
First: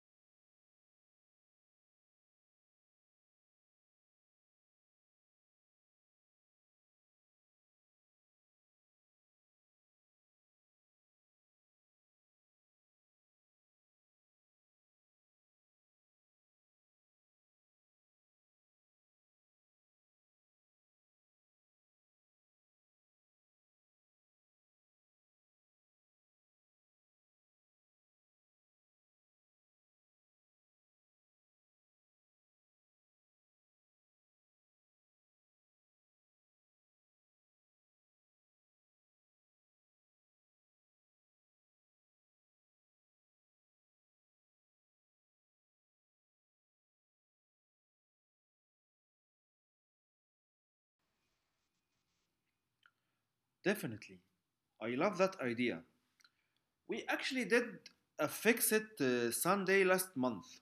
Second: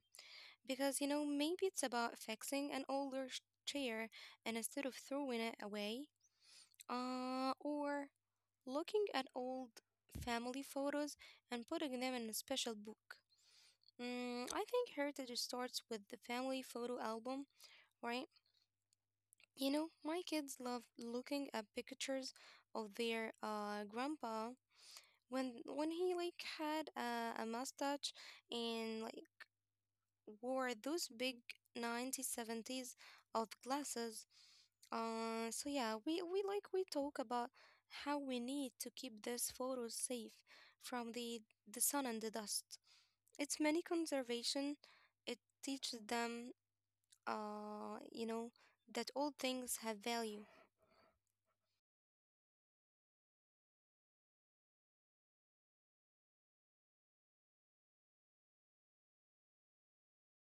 [SPEAKER 1] Because, you know, maybe it's about fixing an older chair and instead of throwing it away, or looking at old family photos and putting them in a special book. I think heritage starts with the family photo album, right? You know, my kids love looking at pictures of their grandpa when he like had a mustache and like wore those big 90s 70s glasses. So yeah, we talk about how we need to keep these photos safe from the sun and the dust. It's many conservation. It teaches them, you know, that all things have value.
[SPEAKER 2] Definitely. I love that idea. We actually did a Fix It Sunday last month.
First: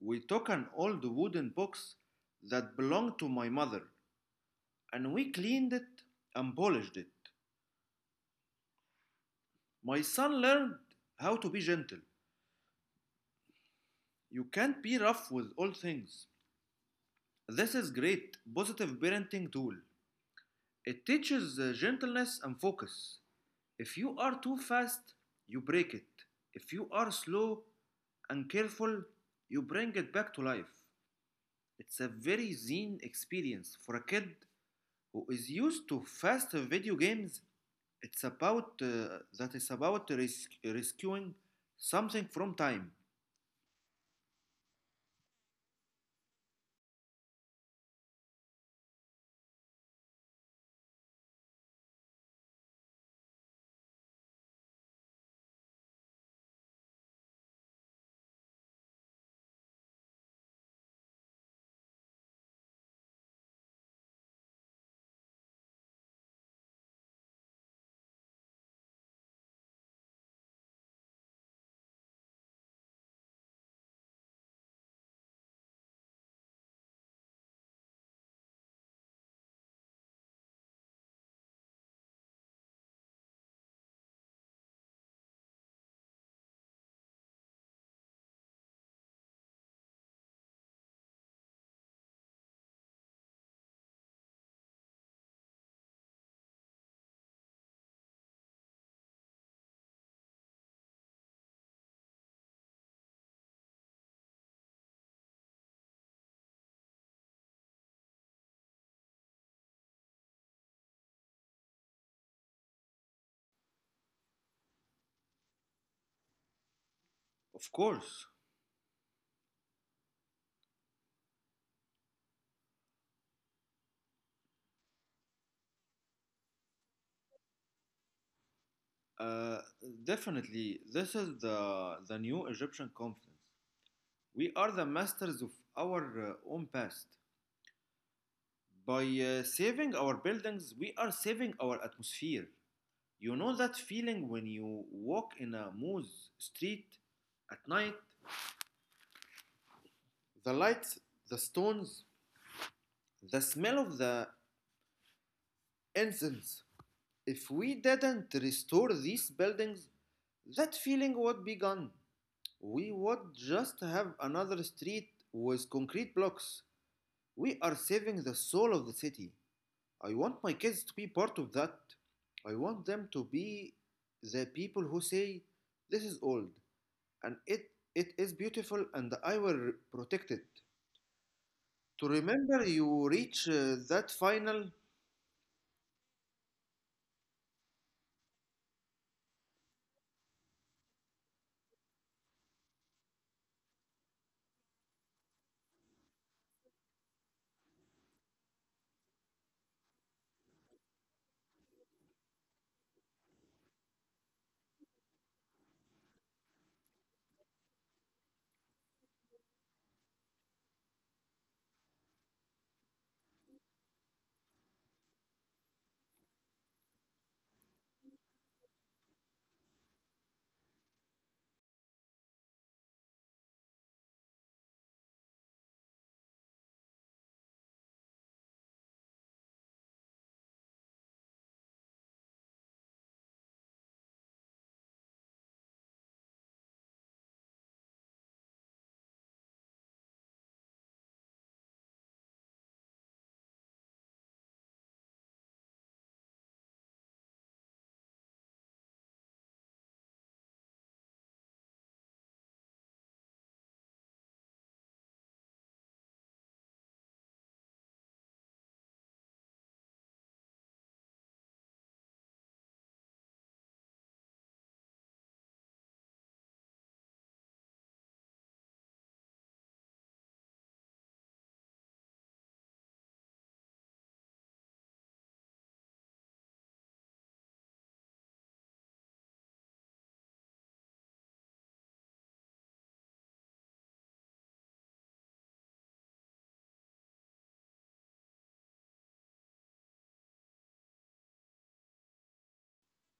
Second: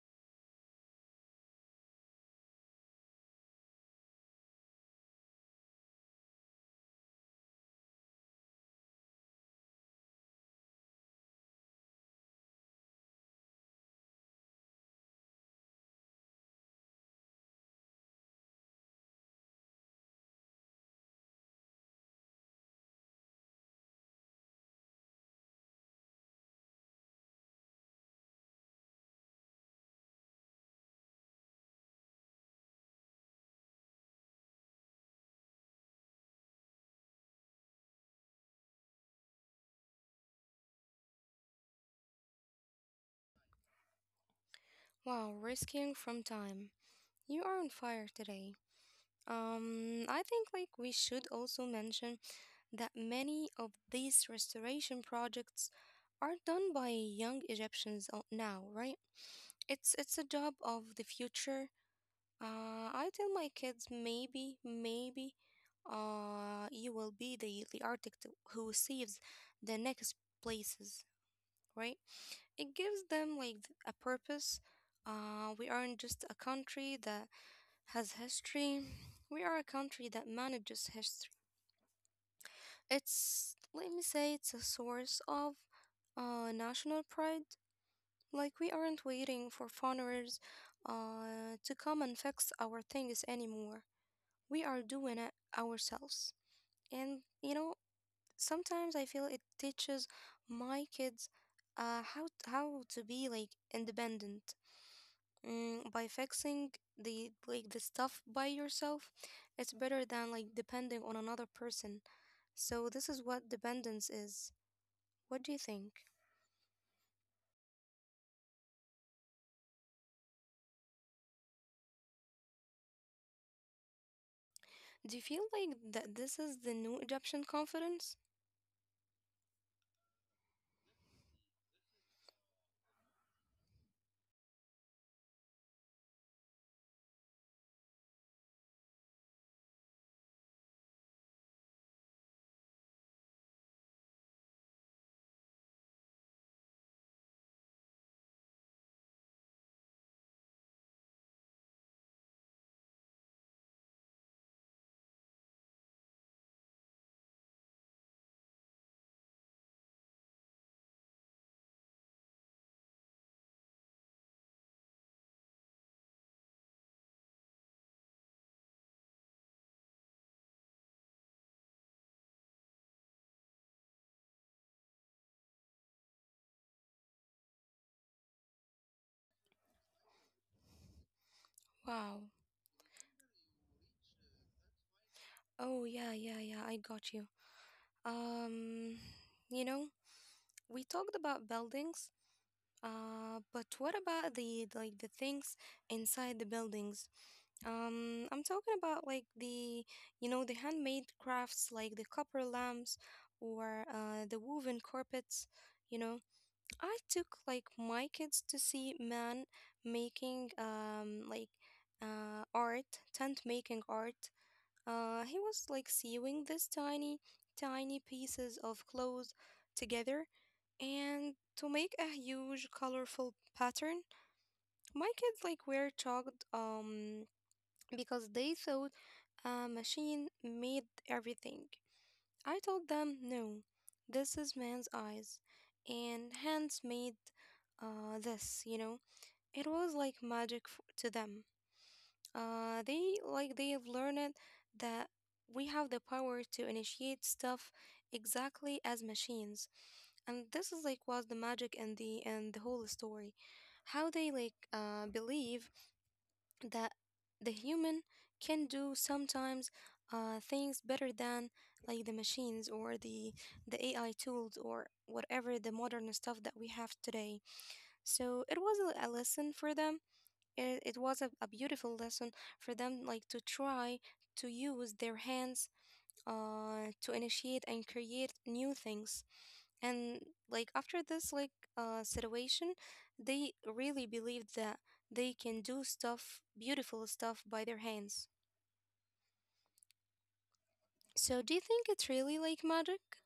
[SPEAKER 2] We took an old wooden box that belonged to my mother and we cleaned it and polished it. My son learned how to be gentle. You can't be rough with all things. This is great positive parenting tool. It teaches gentleness and focus. If you are too fast, you break it. If you are slow and careful, you bring it back to life. It's a very zen experience for a kid who is used to fast video games. It's about that is about res- rescuing something from time.
[SPEAKER 1] Wow, rescuing from time. You are on fire today. I think like we should also mention that many of these restoration projects are done by young Egyptians now, right? It's a job of the future. I tell my kids, maybe, you will be the architect who saves the next places, right? It gives them like a purpose. We aren't just a country that has history. We are a country that manages history. It's, let me say, it's a source of national pride. Like, we aren't waiting for foreigners to come and fix our things anymore. We are doing it ourselves. And, you know, sometimes I feel it teaches my kids how to be, like, independent. By fixing the stuff by yourself, it's better than like depending on another person. So this is what dependence is. What do you think?
[SPEAKER 2] Of course,
[SPEAKER 1] Do you feel like that this is the new Egyptian confidence?
[SPEAKER 2] uh, definitely, this is the new Egyptian confidence. We are the masters of our own past. By saving our buildings, we are saving our atmosphere. You know that feeling when you walk in a mose street at night? The lights, the stones, the smell of the incense. If we didn't restore these buildings, that feeling would be gone. We would just have another street with concrete blocks. We are saving the soul of the city. I want my kids to be part of that. I want them to be the people who say, this is old and it is beautiful and I will protect it. To
[SPEAKER 1] Wow.
[SPEAKER 2] remember you reach that final?
[SPEAKER 1] Oh, yeah, yeah, yeah, I got you. Um, you know, we talked about buildings, but what about the things inside the buildings? I'm talking about like you know, the handmade crafts like the copper lamps or the woven carpets. You know, I took like my kids to see man making art, tent making art. He was like sewing these tiny, tiny pieces of clothes together and to make a huge colorful pattern. My kids like were shocked because they thought a machine made everything. I told them, no, this is man's eyes, and hands made this, you know. It was like magic to them. They have learned that we have the power to initiate stuff exactly as machines, and this is like was the magic and the whole story how they like believe that the human can do sometimes things better than like the machines or the AI tools or whatever the modern stuff that we have today. So it was a lesson for them. It was a beautiful lesson for them, like to try to use their hands to initiate and create new things. And like after this situation, they really believed that they can do stuff, beautiful stuff by their hands. So do you think it's really like magic?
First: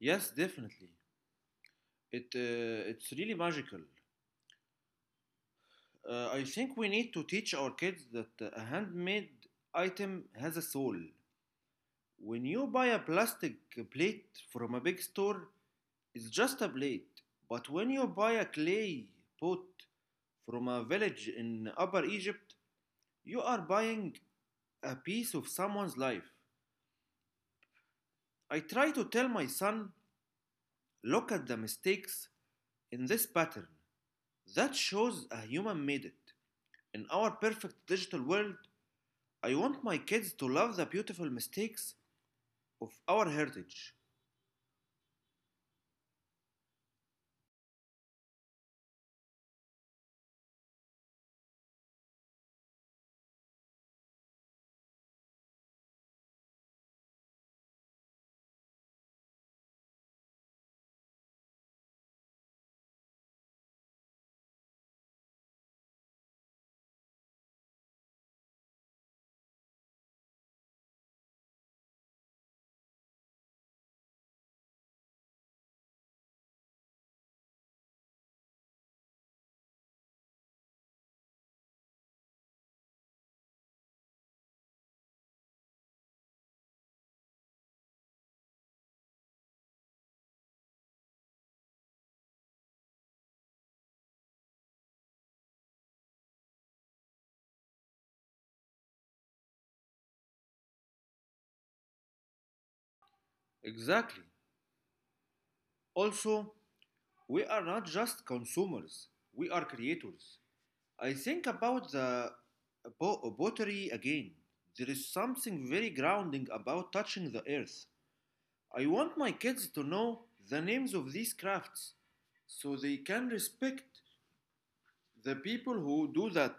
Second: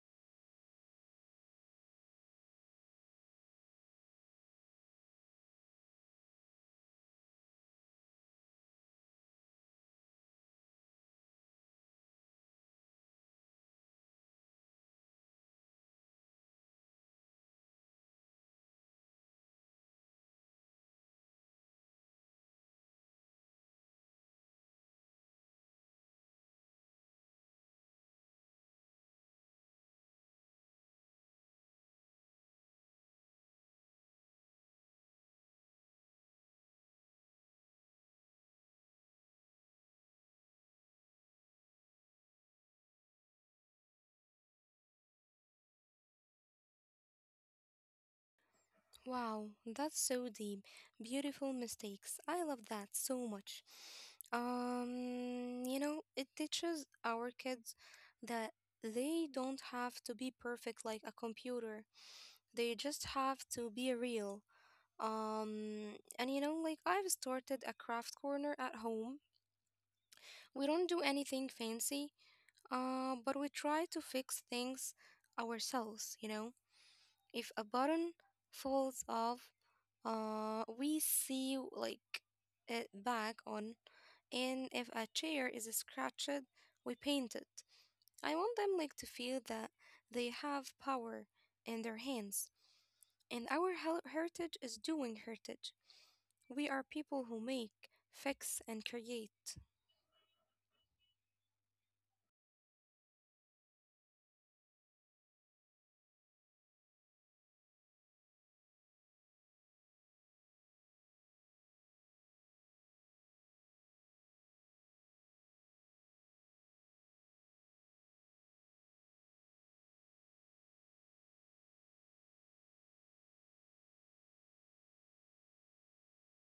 [SPEAKER 2] Yes, definitely. It, it's really magical. I think we need to teach our kids that a handmade item has a soul. When you buy a plastic plate from a big store, it's just a blade. But when you buy a clay pot from a village in Upper Egypt, you are buying a piece of someone's life. I try to tell my son, look at the mistakes in this pattern. That shows a human made it. In our perfect digital world, I want my kids to love the beautiful mistakes of our heritage.
[SPEAKER 1] Wow, that's so deep. Beautiful mistakes. I love that so much. You know, it teaches our kids that they don't have to be perfect like a computer. They just have to be real. And you know, like I've started a craft corner at home. We don't do anything fancy, but we try to fix things ourselves, you know. If a button falls off, we see like it back on, and if a chair is scratched, we paint it. I want them like to feel that they have power in their hands. And our heritage is doing heritage. We are people who make, fix, and create.
[SPEAKER 2] Exactly. Also, we are not just consumers, we are creators. I think about the pottery again. There is something very grounding about touching the earth. I want my kids to know the names of these crafts so they can respect the people who do that.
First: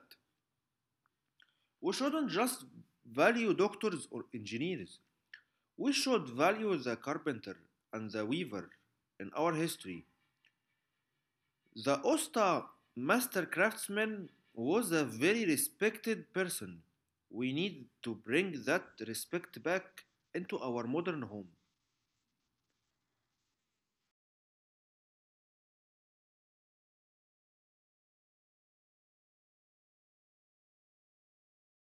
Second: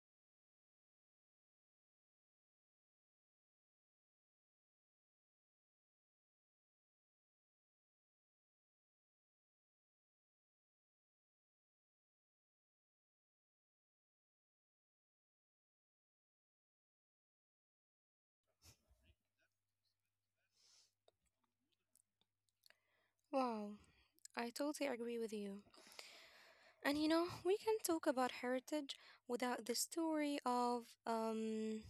[SPEAKER 2] We shouldn't just value doctors or engineers. We should value the carpenter and the weaver in our history. The Osta master craftsman was a very respected person. We need to bring that respect back into our modern home.
[SPEAKER 1] Wow, I totally agree with you. And you know, we can talk about heritage without the story of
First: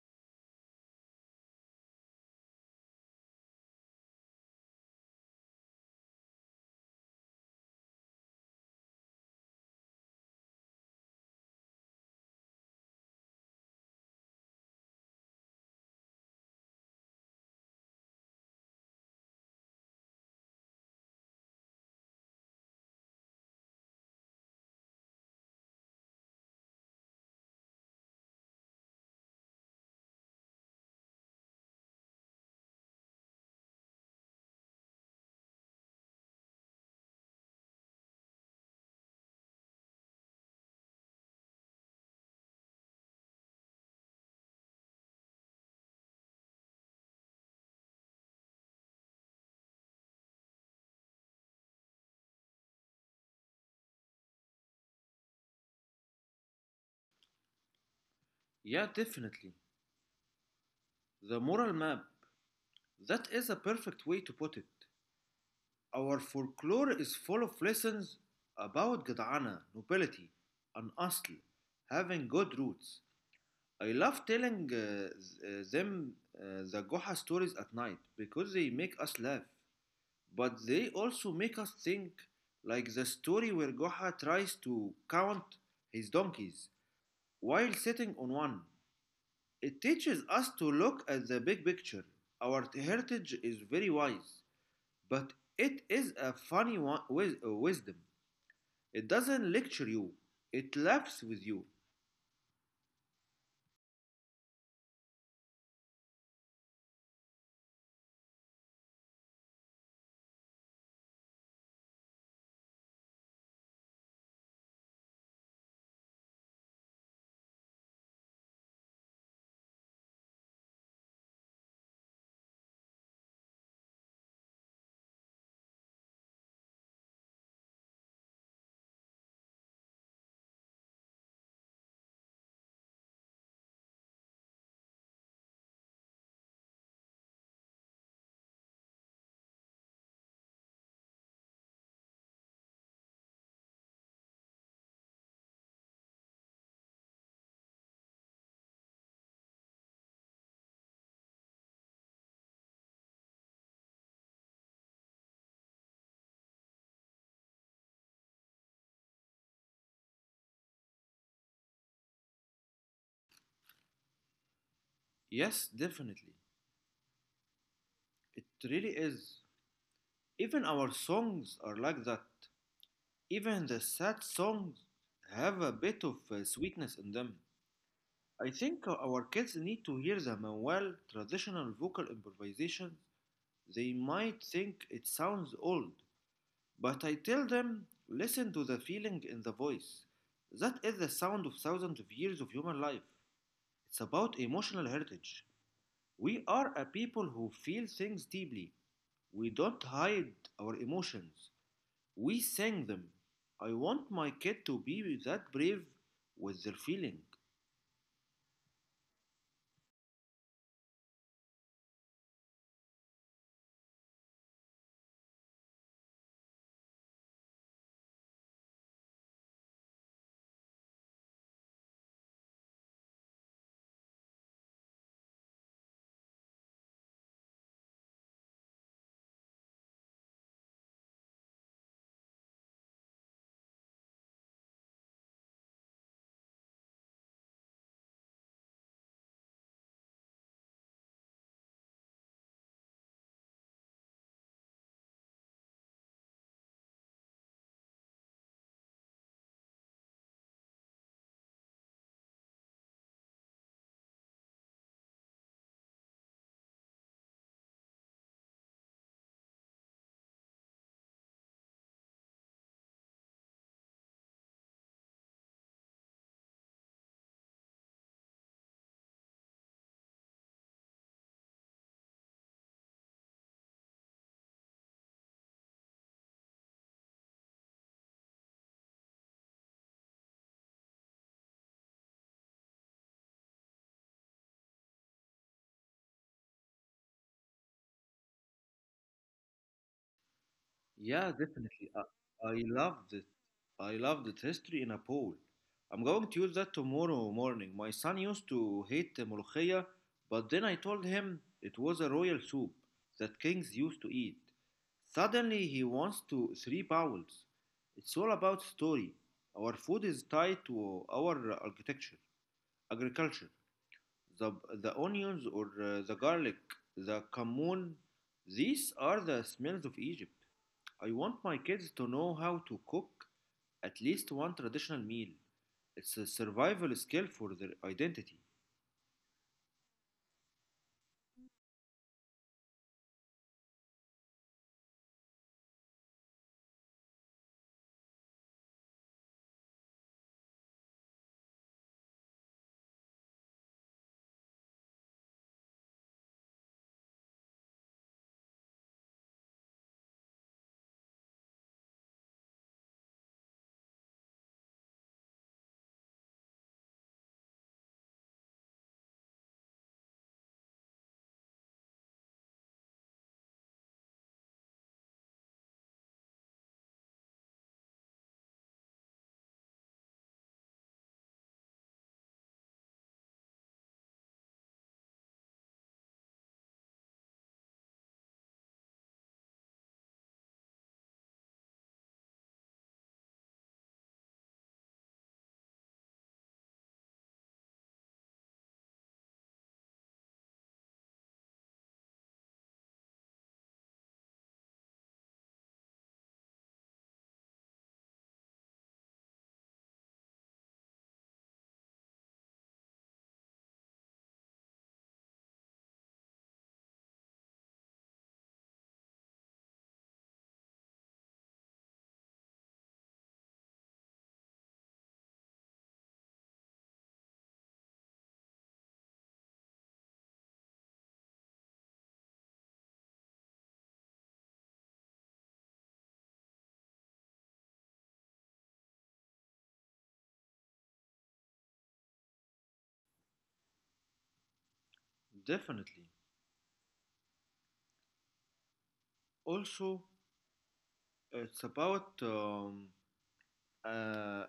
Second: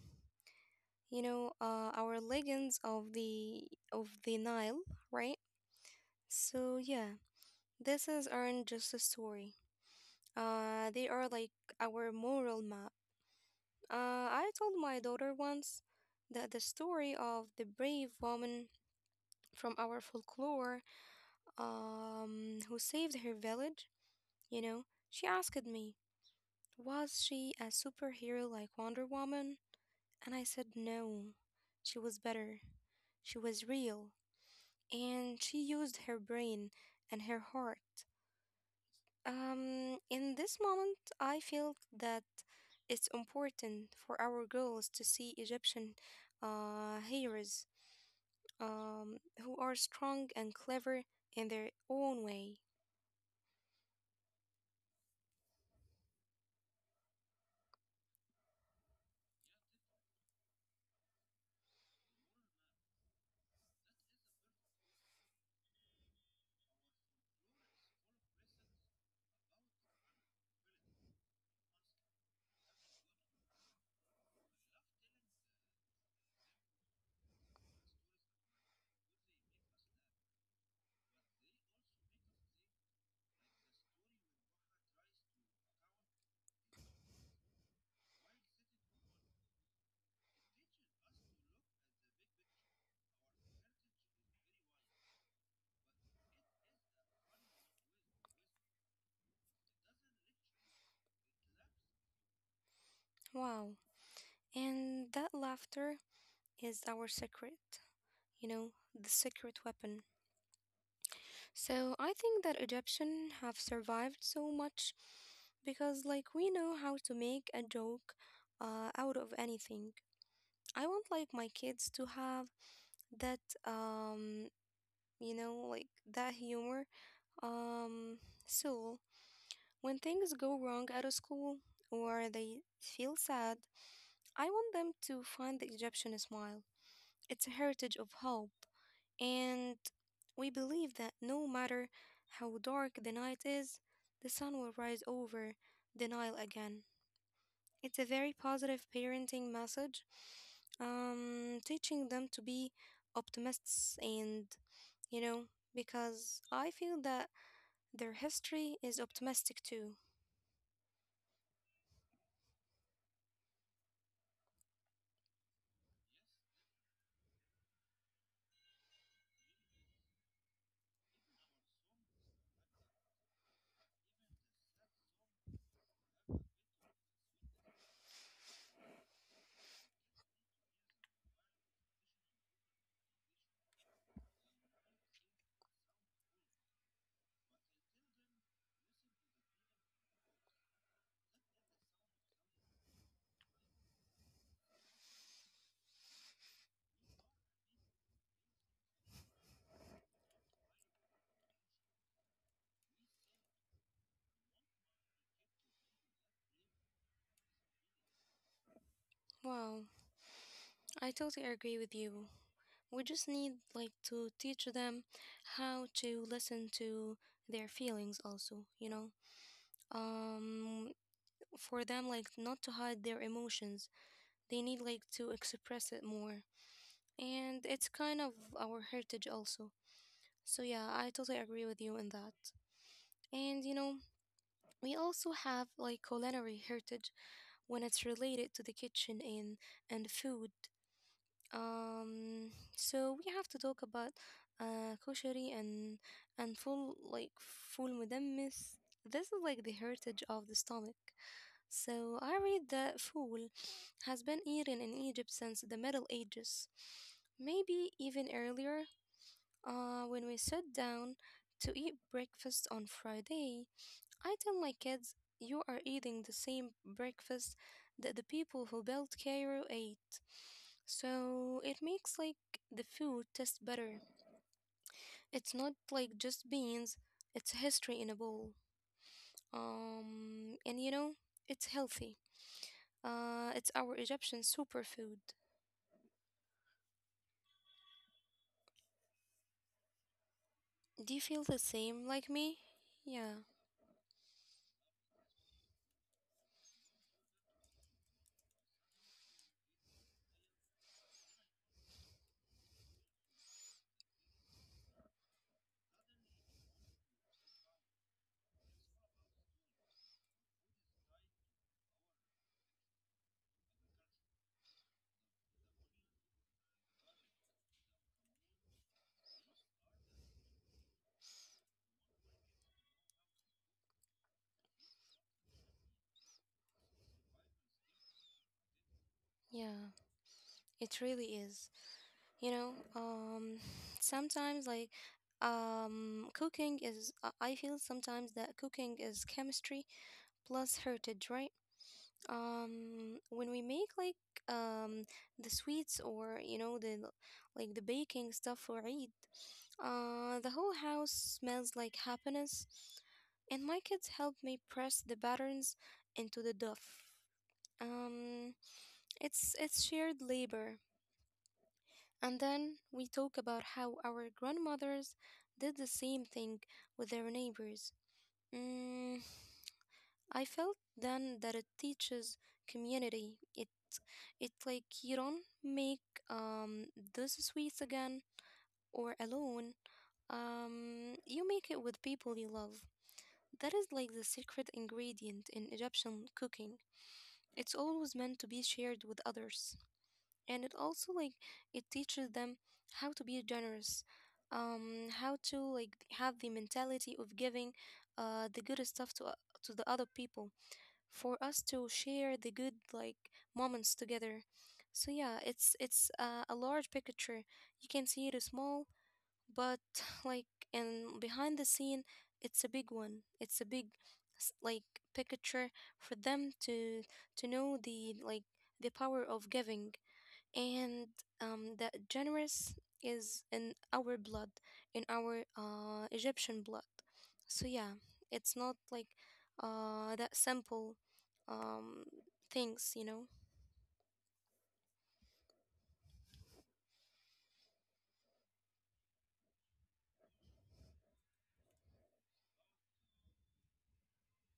[SPEAKER 1] you know, our legends of the Nile, right? So yeah, this is aren't just a story. They are like our moral map. I told my daughter once that the story of the brave woman from our folklore, who saved her village, you know, she asked me, "Was she a superhero like Wonder Woman?" And I said, "No. She was better. She was real. And she used her brain and her heart." In this moment, I felt that it's important for our girls to see Egyptian heroes who are strong and clever in their own way.
[SPEAKER 2] Yeah, definitely. The moral map. That is a perfect way to put it. Our folklore is full of lessons about Gadana, nobility, and asl, having good roots. I love telling them the Goha stories at night because they make us laugh, but they also make us think, like the story where Goha tries to count his donkeys while sitting on one. It teaches us to look at the big picture. Our heritage is very wise, but it is a funny one with wisdom. It doesn't lecture you, it laughs with you.
[SPEAKER 1] Wow. And that laughter is our secret, you know, the secret weapon. So I think that Egyptians have survived so much because like we know how to make a joke out of anything. I want like my kids to have that um like that humor um soul. When things go wrong at a school or they feel sad, I want them to find the Egyptian smile. It's a heritage of hope, and we believe that no matter how dark the night is, the sun will rise over the Nile again. It's a very positive parenting message, teaching them to be optimists and, you know, because I feel that their history is optimistic too.
[SPEAKER 2] Yes, definitely. It really is. Even our songs are like that. Even the sad songs have a bit of sweetness in them. I think our kids need to hear the Manuel traditional vocal improvisation, they might think it sounds old. But I tell them, listen to the feeling in the voice. That is the sound of thousands of years of human life. It's about emotional heritage. We are a people who feel things deeply. We don't hide our emotions, we sing them. I want my kid to be that brave with their feeling.
[SPEAKER 1] Wow. I totally agree with you. We just need like to teach them how to listen to their feelings also. Um for them like not to hide their emotions. They need like to express it more. And it's kind of our heritage also. So yeah, I totally agree with you in that. And you know, we also have like culinary heritage when it's related to the kitchen and food. Um, so we have to talk about koshery and full like full mudammis. This is like the heritage of the stomach. So I read that fool has been eaten in Egypt since the Middle Ages, maybe even earlier. When we sat down to eat breakfast on Friday, I tell my kids, you are eating the same breakfast that the people who built Cairo ate. So it makes like the food taste better. It's not like just beans, it's history in a bowl. And you know, it's healthy. It's our Egyptian superfood. Do you
[SPEAKER 2] Yeah,
[SPEAKER 1] feel the
[SPEAKER 2] definitely.
[SPEAKER 1] same like me?
[SPEAKER 2] I loved it.
[SPEAKER 1] Yeah.
[SPEAKER 2] I loved it. History in a bowl. I'm going to use that tomorrow morning. My son used to hate the ملوخية, but then I told him it was a royal soup that kings used to eat. Suddenly he wants to three bowls. It's all about story. Our food is tied to our architecture, agriculture. The, the onions or the garlic, the cumin, these are the smells of Egypt. I want my kids to know how to cook at least one traditional meal. It's a survival skill for their identity,
[SPEAKER 1] Yeah. It really is. You know, sometimes like cooking is I feel sometimes that cooking is chemistry plus heritage, right? When we make like um the sweets, or you know the like the baking stuff for eid, the whole house smells like happiness, and my kids help me press the patterns into the dough. um it's shared labor, and then we talk about how our grandmothers did the same thing with their neighbors. Mm, I felt then that it teaches community. It like you don't make those sweets again or alone. You make it with people you love. That is like the secret ingredient in Egyptian cooking. It's always meant to be shared with others. And it also like it teaches them how to be generous, how to like have the mentality of giving the good stuff to to the other people, for us to share the good like moments together. So yeah, it's a large picture. You can see it is small, but like and behind the scene it's a big one, it's a big like picture for them to know the like the power of giving. And the generous is in our blood, in our Egyptian blood. So yeah, it's not like that simple um, things, you know.
[SPEAKER 2] definitely. Also, it's about uh,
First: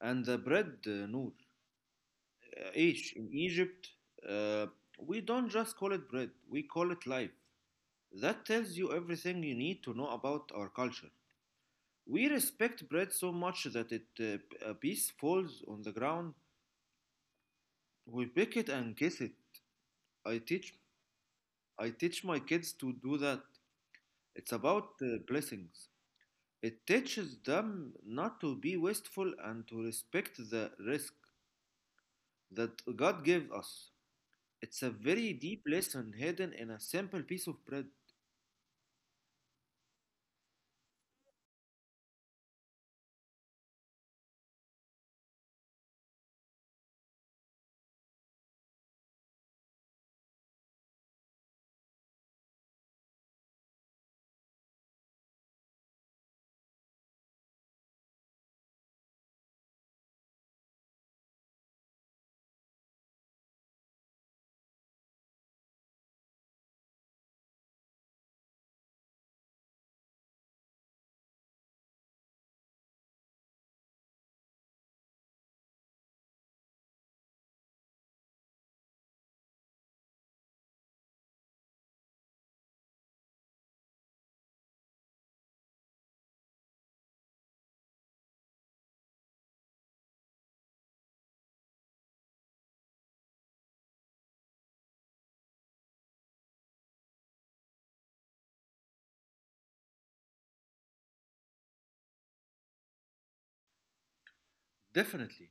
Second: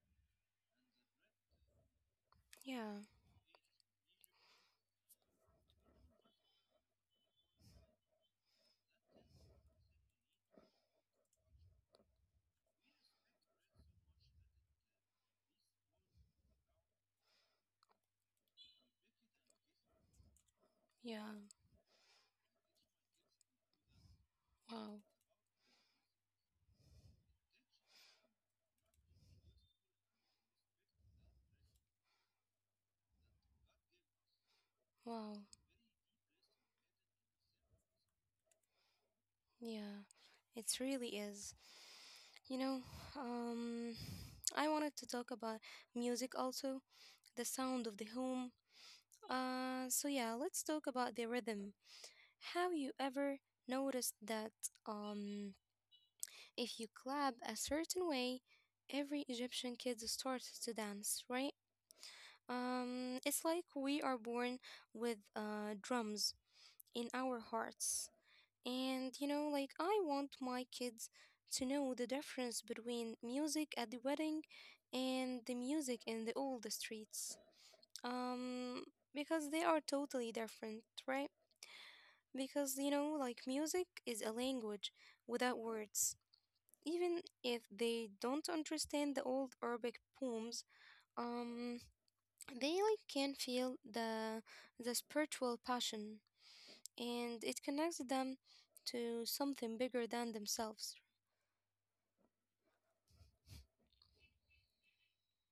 [SPEAKER 2] and the bread, Noor.
[SPEAKER 1] Yeah,
[SPEAKER 2] Ish, in Egypt, uh, we don't just call it bread, we call it life. That tells you everything you need to know about our culture. We respect bread so much that it, a piece falls on the ground, we pick it and kiss it. I teach
[SPEAKER 1] yeah.
[SPEAKER 2] I teach my kids to do that. It's about
[SPEAKER 1] Wow,
[SPEAKER 2] blessings. It teaches them not to be wasteful and to respect the risk that God gave us. It's a very
[SPEAKER 1] wow.
[SPEAKER 2] deep lesson hidden in a simple piece of bread.
[SPEAKER 1] Yeah, it really is. You know, um, I wanted to talk about music also, the sound of the home. So yeah, let's talk about the rhythm. Have you ever noticed that? Um, If you clap a certain way, every Egyptian kid starts to dance, right? It's like we are born with drums in our hearts. And you know, like I want my kids to know the difference between music at the wedding and the music in the old streets. Um, because they are totally different, right? Because you know, like music is a language without words, even if they don't understand the old Arabic poems, um, they like can feel the spiritual passion, and it connects them to something bigger than themselves.
[SPEAKER 2] Definitely.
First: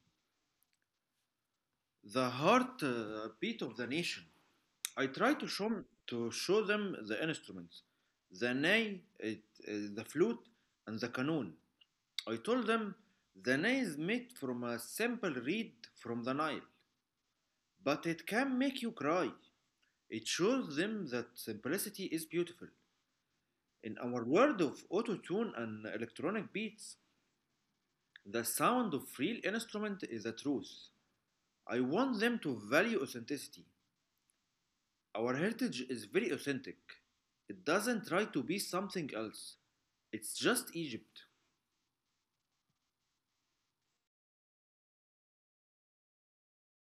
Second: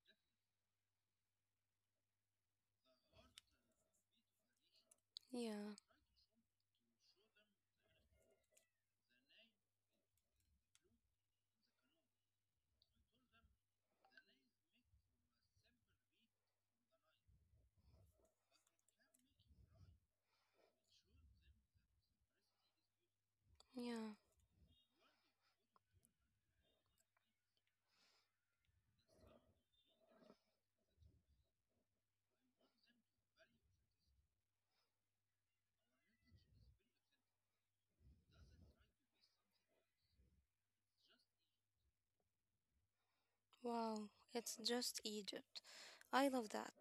[SPEAKER 2] The heart beat of the nation. I try
[SPEAKER 1] Yeah,
[SPEAKER 2] to show them the instruments, the ney, the flute, and the canoon. I told them the ney is made from a simple reed from the Nile. But it can make you cry. It shows them that simplicity is beautiful. In
[SPEAKER 1] yeah.
[SPEAKER 2] our world of auto tune and electronic beats, the sound of real instrument is a truth. I want them to value authenticity. Our heritage is very authentic. It doesn't try to be something else. It's just Egypt.
[SPEAKER 1] Wow, it's just Egypt. I love that.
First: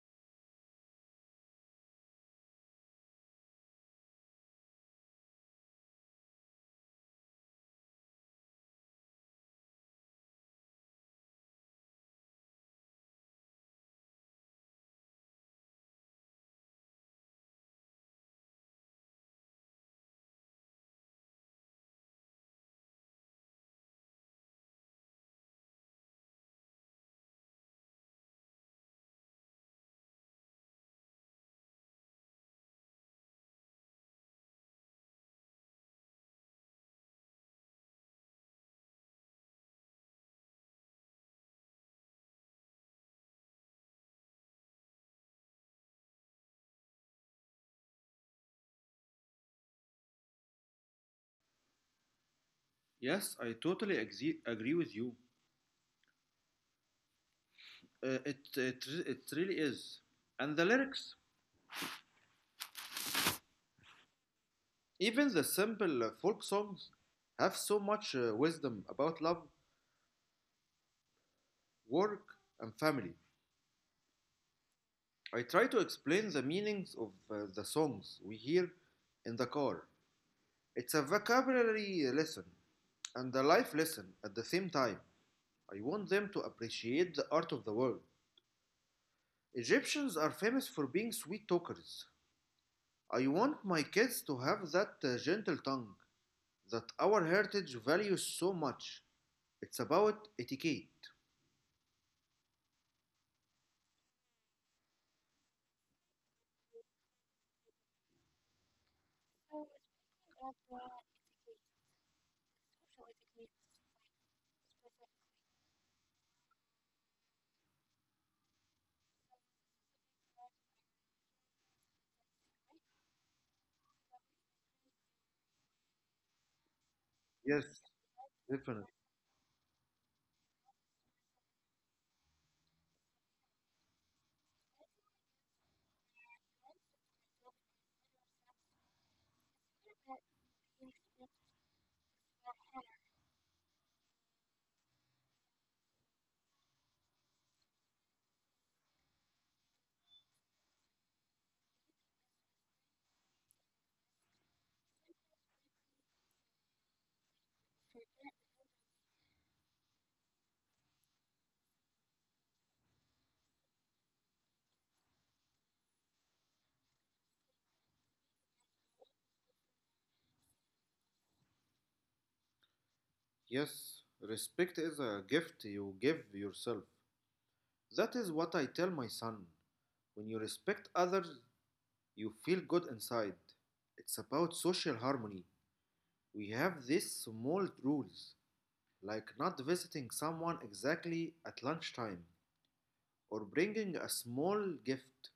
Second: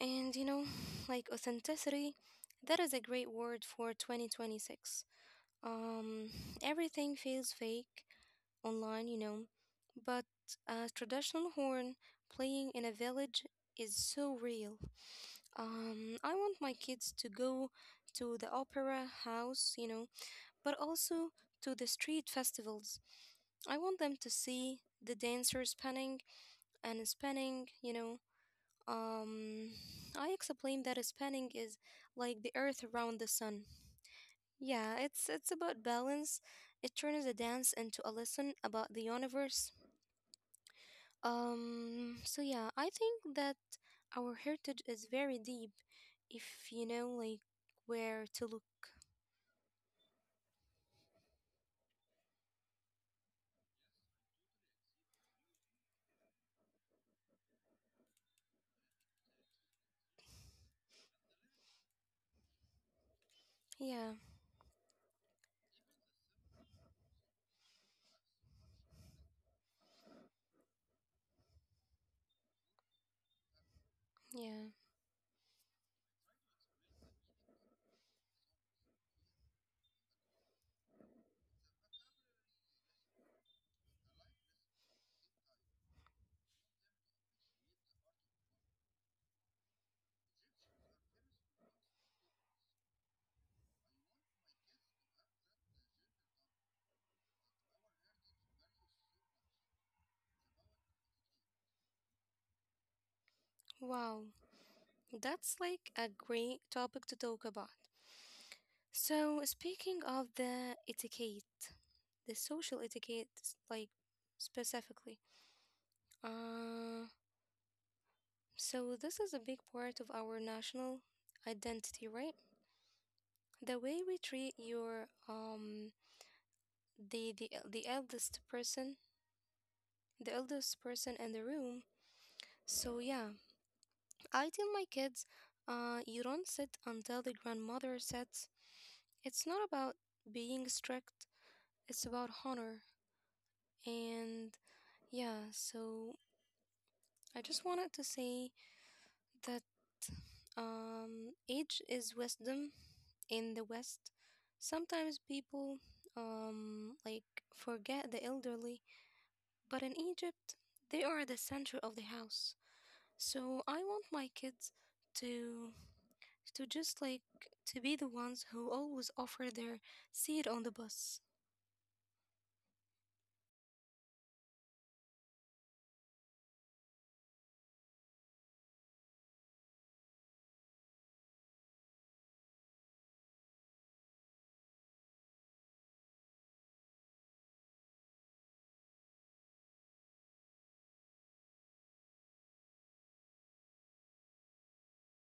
[SPEAKER 1] And you know, like authenticity, that is a great word for 2026. Um, everything feels fake online, you know, but a traditional horn playing in a village is so real. I want my kids to go to the opera house, you know, but also to the street festivals. I want them to see the dancers spinning and spinning, you know. Um, I explain that spinning is like the earth around the sun. Yeah, it's about balance. It turns a dance into a lesson about the universe. So yeah, I think that our heritage is very deep if you know like where to look.
[SPEAKER 2] Yes, I totally agree with you. It really is. And the lyrics?
[SPEAKER 1] Yeah,
[SPEAKER 2] Even the simple folk songs have so much wisdom about love, work, and family.
[SPEAKER 1] yeah.
[SPEAKER 2] I try to explain the meanings of the songs we hear in the car. It's a vocabulary lesson and a life lesson at the same time. I want them to appreciate the art of the world. Egyptians are famous for being sweet talkers. I want my kids to have that gentle tongue that our heritage values so much. It's about etiquette.
[SPEAKER 1] Wow. That's like a great topic to talk about. So, speaking of the etiquette, the social etiquette like specifically. Uh, so this is a big part of our national identity, right? The way we treat your the
[SPEAKER 2] Yes,
[SPEAKER 1] the eldest
[SPEAKER 2] definitely.
[SPEAKER 1] person, the eldest person in the room. So yeah, I tell my kids, you don't sit until the grandmother sits. It's not about being strict, it's about honor. And yeah, so I just wanted to say that age is wisdom. In the west, sometimes people like forget the elderly. But in Egypt, they are the center of the house. So I want my kids to to just like to be the ones who always offer their seat on the bus.
[SPEAKER 2] Yes, respect is a gift you give yourself. That is what I tell my son. When you respect others, you feel good inside. It's about social harmony. We have these small rules, like not visiting someone exactly at lunchtime or bringing a small gift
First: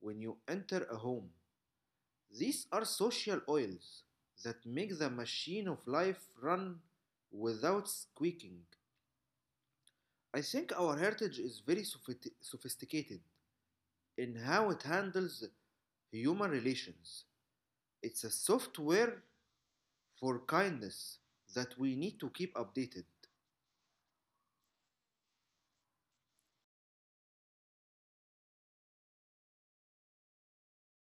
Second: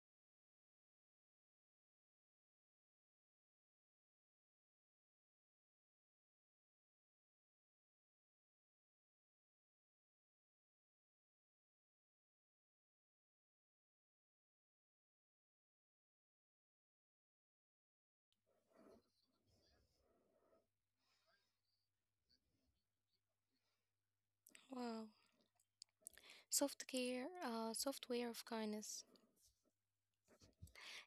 [SPEAKER 2] when you enter a home. These are social oils that make the machine of life run without squeaking. I think our heritage is very sophisticated in how it handles human relations. It's a software for kindness that we need to keep updated.
[SPEAKER 1] Wow. Soft care, software of kindness.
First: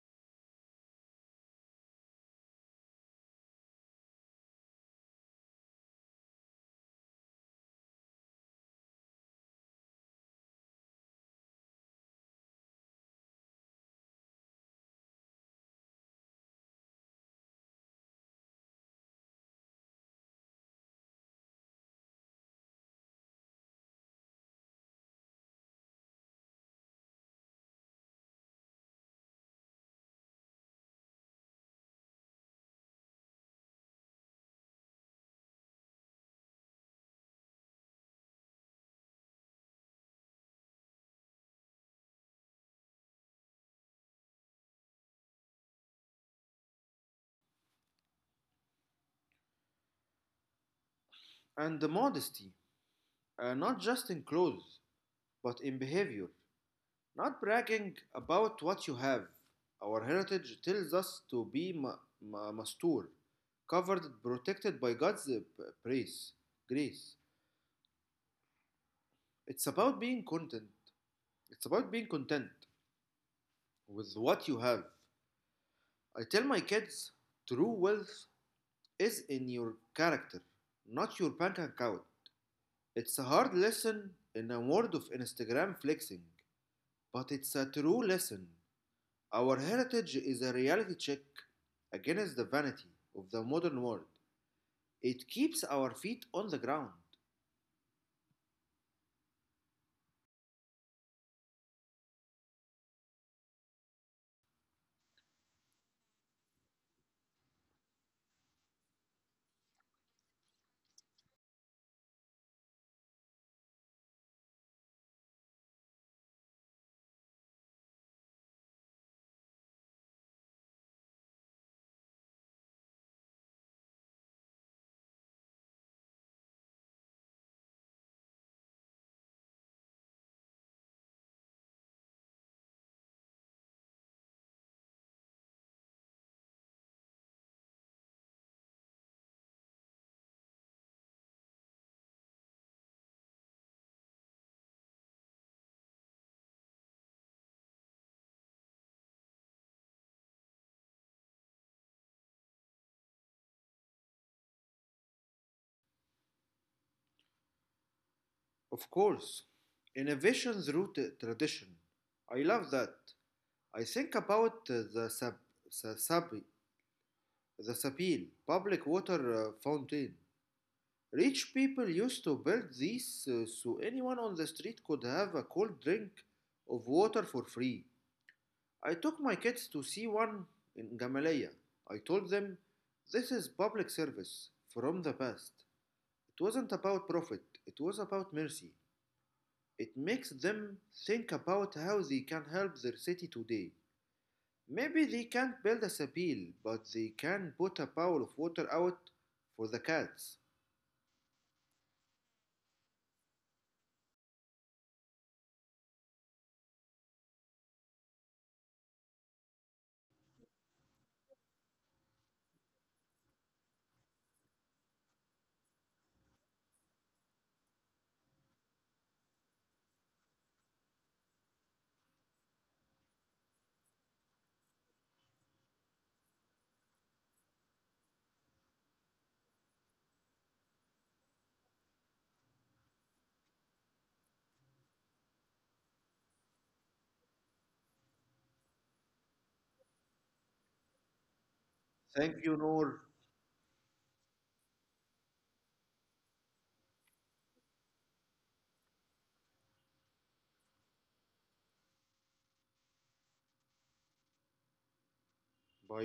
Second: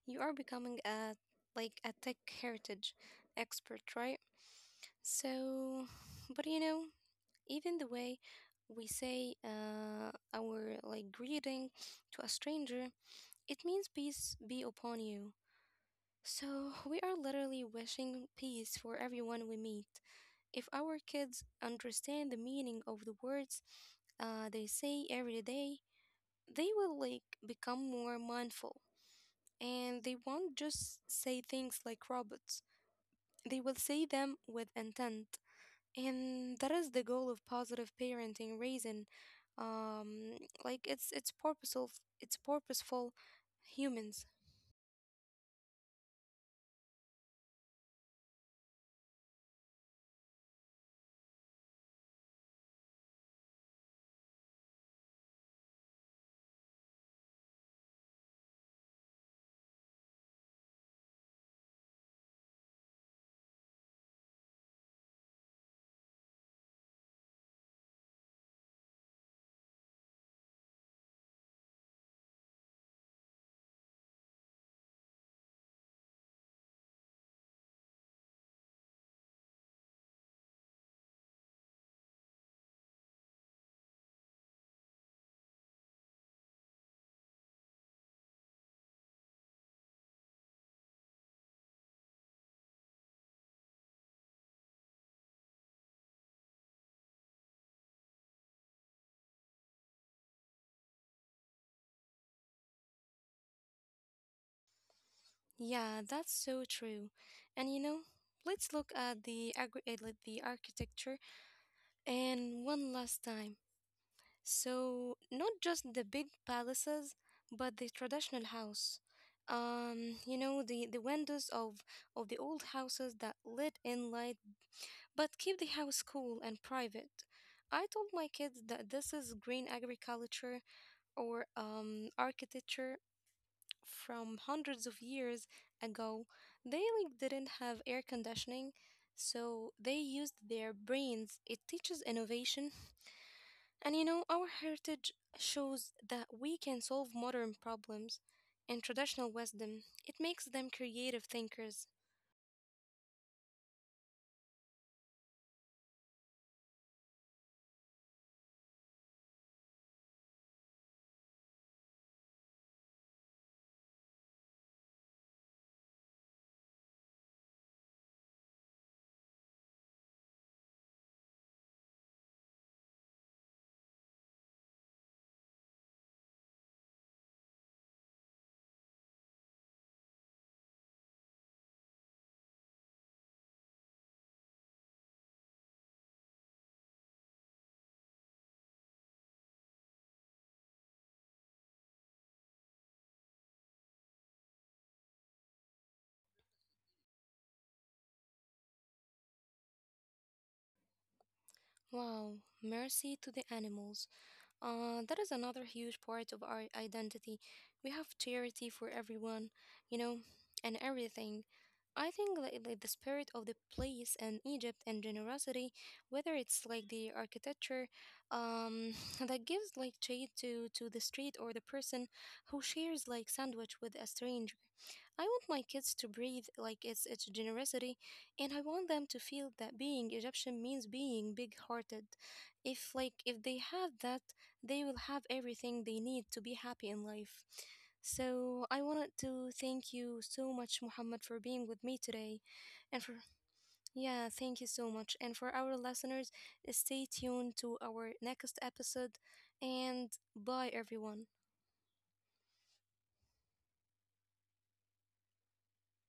[SPEAKER 1] You are becoming a like a tech heritage expert, right? So, but you know, even the way we say our like greeting to a stranger, it means peace be upon you. So, we are literally wishing peace for everyone we meet. If our kids understand the meaning of the words they say every day, they will like become more mindful, and they won't just say things like robots. They will say them with intent. And that is the goal of positive parenting raising. Um, like it's purposeful, it's purposeful humans.
[SPEAKER 2] And the modesty, not just in clothes, but in behavior. Not bragging about what you have. Our heritage tells us to be mastur, covered, and protected by God's praise, grace. It's about being content. It's about being content with what you have. I tell my kids true wealth is in your character, not your bank account. It's a hard lesson in a world of Instagram flexing, but it's a true lesson. Our heritage is a reality check against the vanity of the modern world. It keeps our feet on the ground.
[SPEAKER 1] Yeah, that's so true. And you know, let's look at the like the architecture and one last time. So, not just the big palaces, but the traditional house. You know, the windows of the old houses that let in light but keep the house cool and private. I told my kids that this is green agriculture or architecture from hundreds of years ago. They like didn't have air conditioning, so they used their brains. It teaches innovation, and you know, our heritage shows that we can solve modern problems and traditional wisdom. It makes them creative thinkers.
[SPEAKER 2] Of course, innovation through tradition. I love that. I think about the sab- sa- sabi- the Sapil public water fountain. Rich people used to build these so anyone on the street could have a cold drink of water for free. I took my kids to see one in Gamaleya. I told them, this is public service from the past. It wasn't about profit, it was about mercy. It makes them think about how they can help their city today. Maybe they can't build a sapil, but they can put a bowl of water out for the cats.
[SPEAKER 1] Wow, mercy to the animals. That is another huge part of our identity. We have charity for everyone, you know, and everything. I think like the spirit of the place and Egypt and generosity, whether it's like the architecture, um, that gives like shade to the street, or the person who shares like sandwich with a stranger. I want my kids to breathe like it's generosity, and I want them to feel that being Egyptian means being big-hearted. If like if they have that, they will have everything they need to be happy in life. So I wanted to thank you so much, Muhammad, for being with me today.
[SPEAKER 2] Thank you, Noor.
[SPEAKER 1] And for, yeah, thank you so much. And for our listeners, stay tuned to our next episode. And bye, everyone.
[SPEAKER 2] Bye.